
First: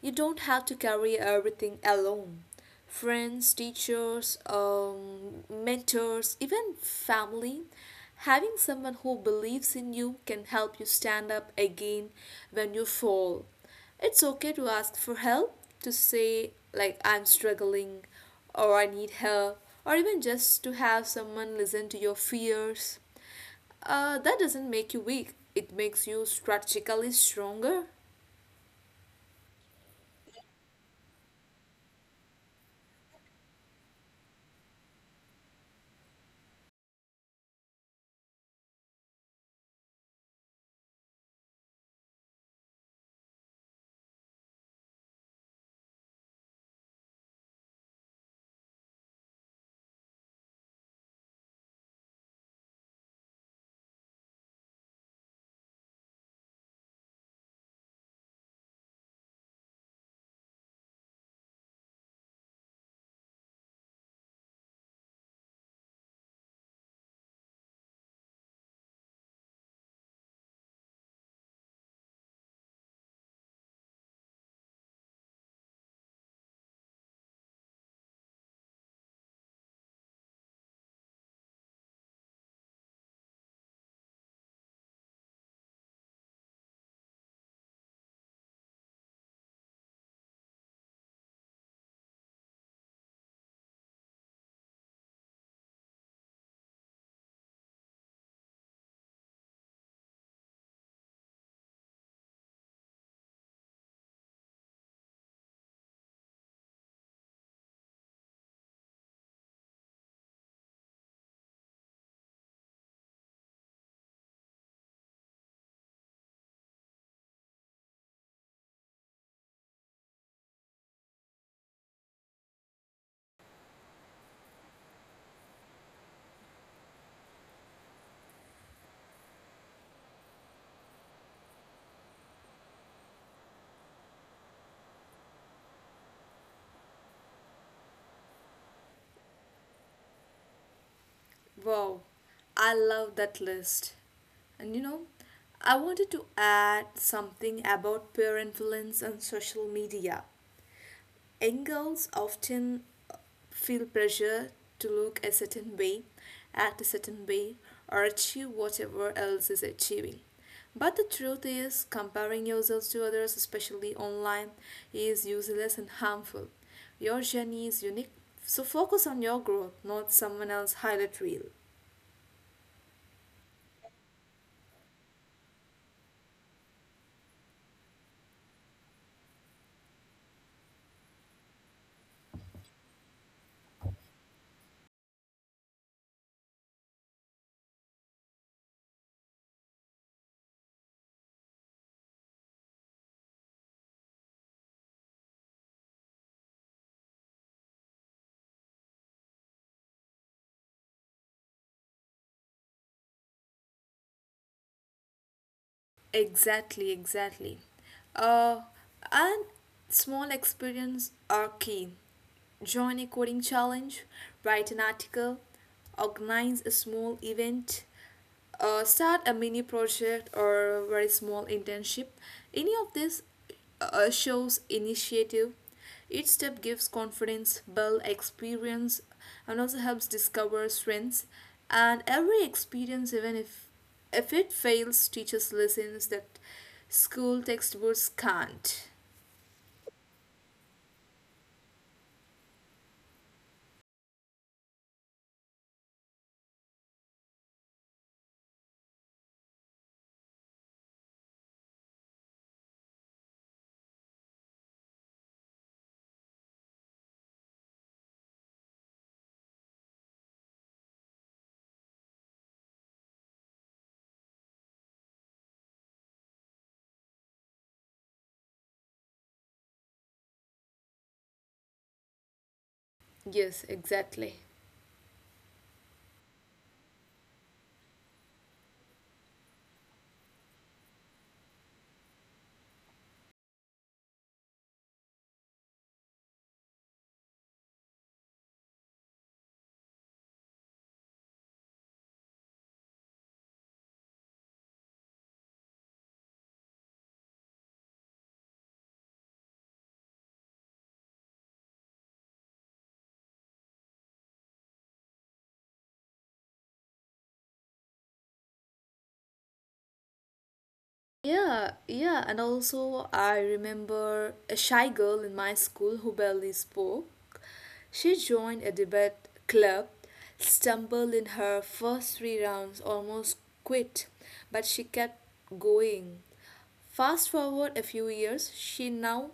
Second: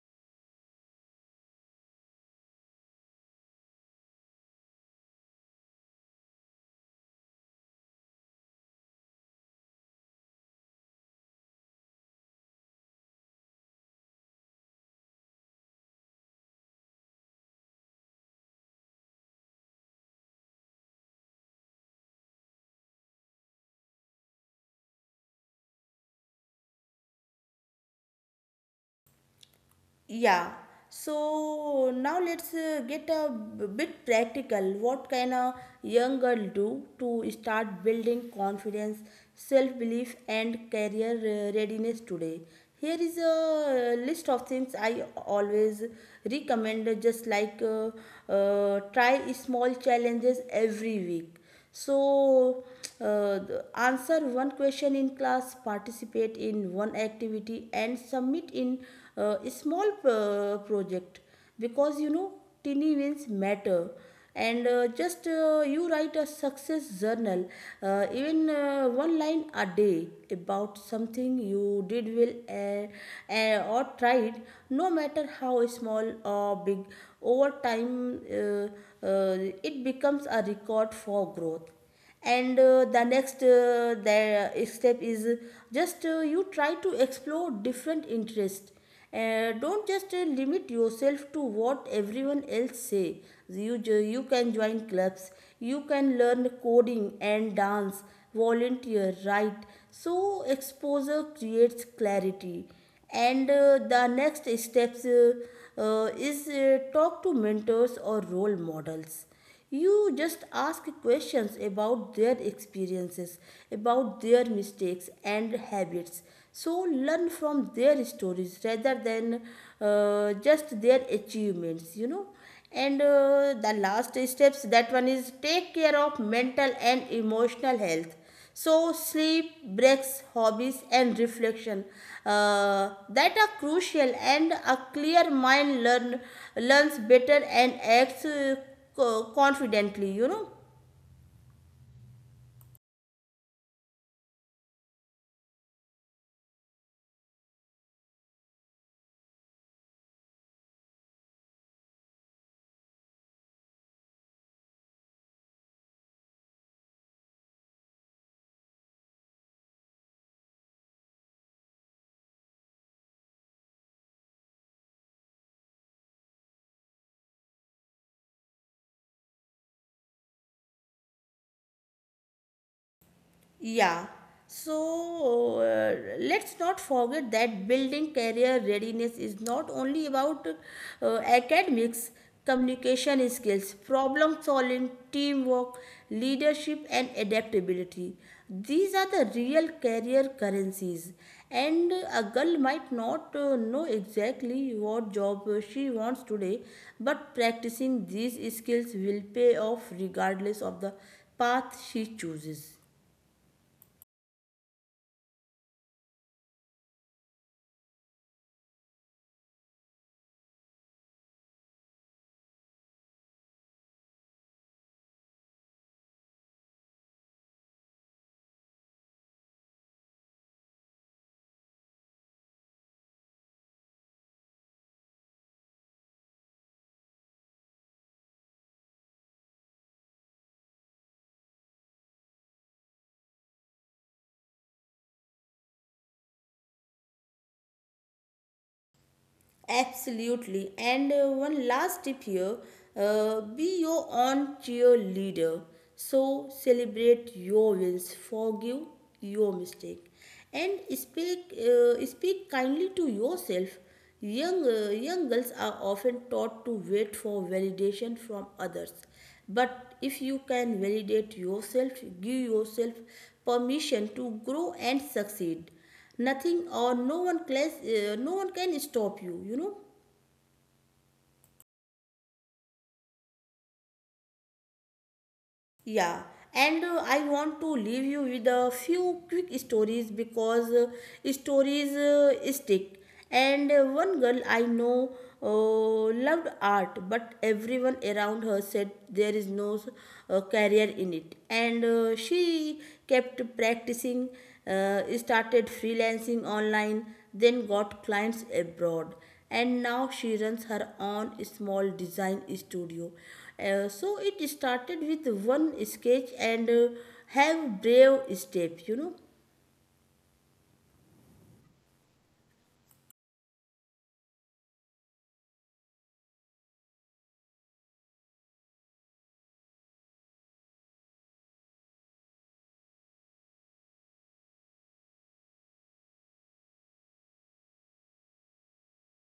B: You don't have to carry everything alone. Friends, teachers, mentors, even family. Having someone who believes in you can help you stand up again when you fall. It's okay to ask for help, to say, like, I'm struggling, or I need help, or even just to have someone listen to your fears. That doesn't make you weak, it makes you strategically stronger.
A: Yeah. So now let's get a bit practical. What can a young girl do to start building confidence, self belief, and career readiness today? Here is a list of things I always recommend, just like try small challenges every week so, uh, answer one question in class, participate in one activity, and submit in a small project because you know tiny wins matter and just you write a success journal, even one line a day about something you did well, or tried, no matter how small or big. Over time, it becomes a record for more growth. And the step is just, you try to explore different interests. Uh, don't just limit yourself to what everyone else say. You you can join clubs, you can learn coding and dance, volunteer, write. So exposure creates clarity. And the next steps, is talk to mentors or role models. You just ask questions about their experiences, about their mistakes and habits. So learn from their stories rather than just their achievements, you know. And the last steps, that one is take care of mental and emotional health. So, sleep, breaks, hobbies, and reflection, that are crucial. And a clear mind learns better and acts confidently, you know.
B: Wow, I love that list. And you know, I wanted to add something about peer influence on social media. Young girls often uh, feel pressure to look a certain way, act a certain way, or achieve whatever else is achieving. But the truth is, comparing yourselves to others, especially online, is useless and harmful. Your journey is unique, so focus on your growth, not someone else's highlight reel.
A: Yeah. So let's not forget that building career readiness is not only about academics, communication skills, problem solving, teamwork, leadership, and adaptability. These are the real career currencies. And a girl might not know exactly what job she wants today, but practicing these skills will pay off regardless of the path she chooses.
B: Exactly, exactly. Uh, and small experience are key. Join a coding challenge, write an article, organize a small event, start a mini project or a very small internship. Any of this shows initiative. Each step gives confidence, build experience, and also helps discover strengths. And every experience, even if it fails, teaches lessons that school textbooks can't.
A: Absolutely. And one last tip here, be your own cheerleader. So celebrate your wins, forgive your mistake, and speak kindly to yourself. Young girls are often taught to wait for validation from others. But if you can validate yourself, give yourself permission to grow and succeed, nothing or no one no one can stop you, you know.
B: Yes, exactly.
A: Yeah. And I want to leave you with a few quick stories because, stories stick. And one girl I know, loved art, but everyone around her said there is no career in it. And she kept practicing, started freelancing online, then got clients abroad, and now she runs her own small design studio. So it started with one sketch and have brave step, you know.
B: Yeah, yeah, and also I remember a shy girl in my school who barely spoke. She joined a debate club, stumbled in her first 3 rounds, almost quit, but she kept going. Fast forward a few years, she now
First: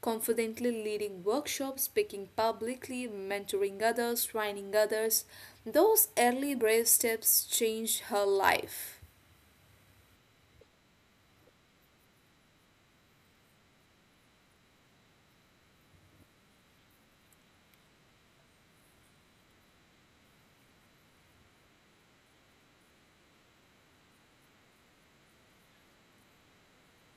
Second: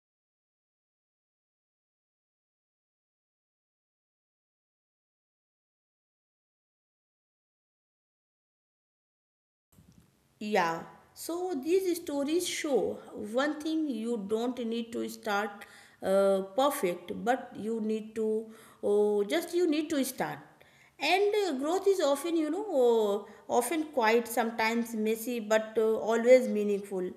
B: confidently leading workshops, speaking publicly, mentoring others, training others. Those early brave steps changed her life.
A: Yeah. So these stories show one thing: you don't need to start perfect, but you need to, oh, just you need to start. And growth is often, often quiet, sometimes messy, but always meaningful.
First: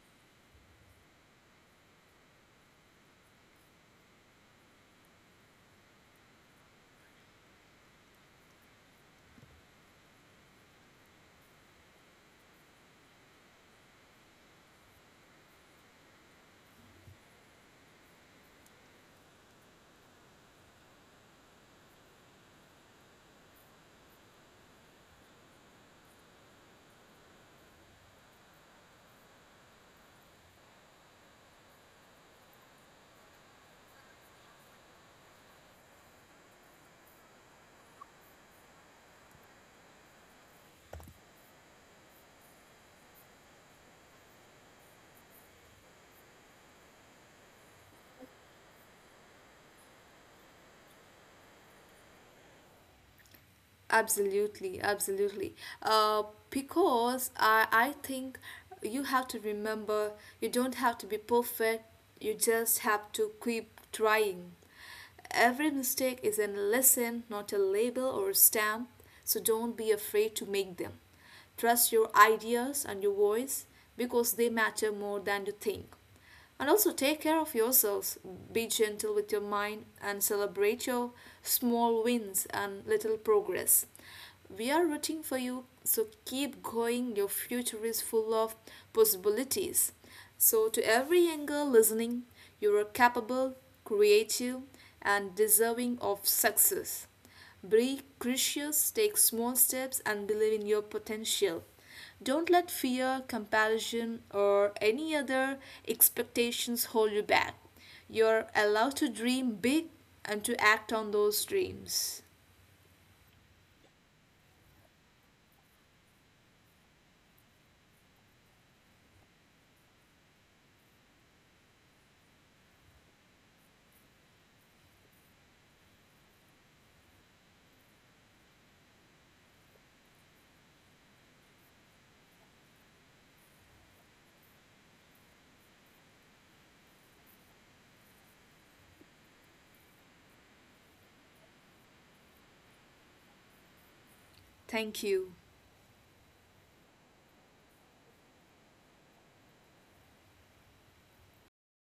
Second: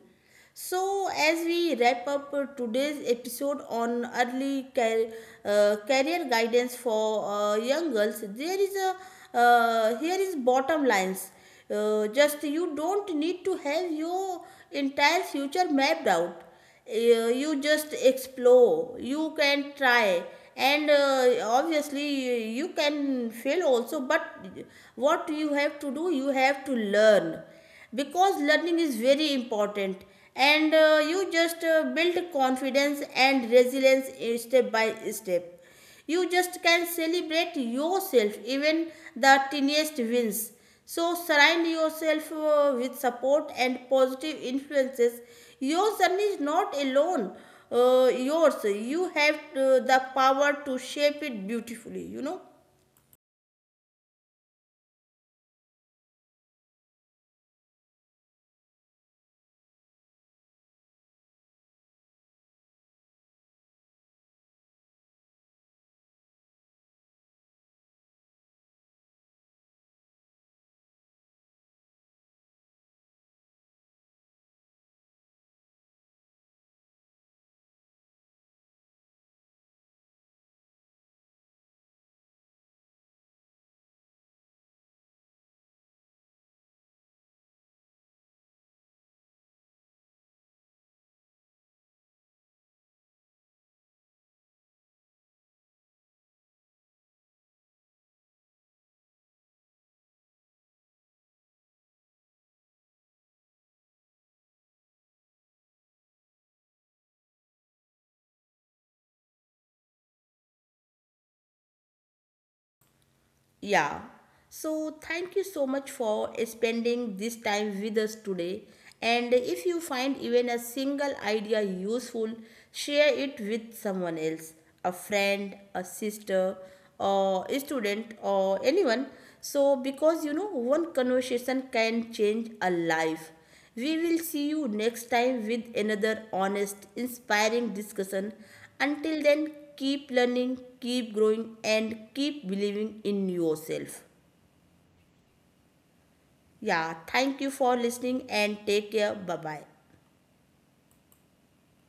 A: So, as we wrap up, today's episode on early career guidance for young girls, there is a here is bottom lines. Just, you don't need to have your entire future mapped out. You just explore, you can try, and obviously you can fail also, but what you have to do, you have to learn, because learning is very important. And you just build confidence and resilience step by step. You just can celebrate yourself, even the tiniest wins. So surround yourself with support and positive influences. Your journey is not alone. Yours. You have the power to shape it beautifully, you know.
B: Absolutely, absolutely. Uh, because I think you have to remember you don't have to be perfect, you just have to keep trying. Every mistake is a lesson, not a label or a stamp, so don't be afraid to make them. Trust your ideas and your voice because they matter more than you think. And also take care of yourselves. Be gentle with your mind and celebrate your small wins and little progress. We are rooting for you, so keep going. Your future is full of possibilities. So, to every young girl listening, you are capable, creative, and deserving of success. Be gracious, take small steps, and believe in your potential. Don't let fear, comparison, or any other expectations hold you back. You're allowed to dream big and to act on those dreams.
A: Yeah. So thank you so much for spending this time with us today. And if you find even a single idea useful, share it with someone else, a friend, a sister, or a student, or anyone. So, because you know, one conversation can change a life. We will see you next time with another honest, inspiring discussion. Until then, keep learning, keep growing, and keep believing in yourself.
B: Thank you.
A: Yeah, thank you for listening and take care. Bye bye.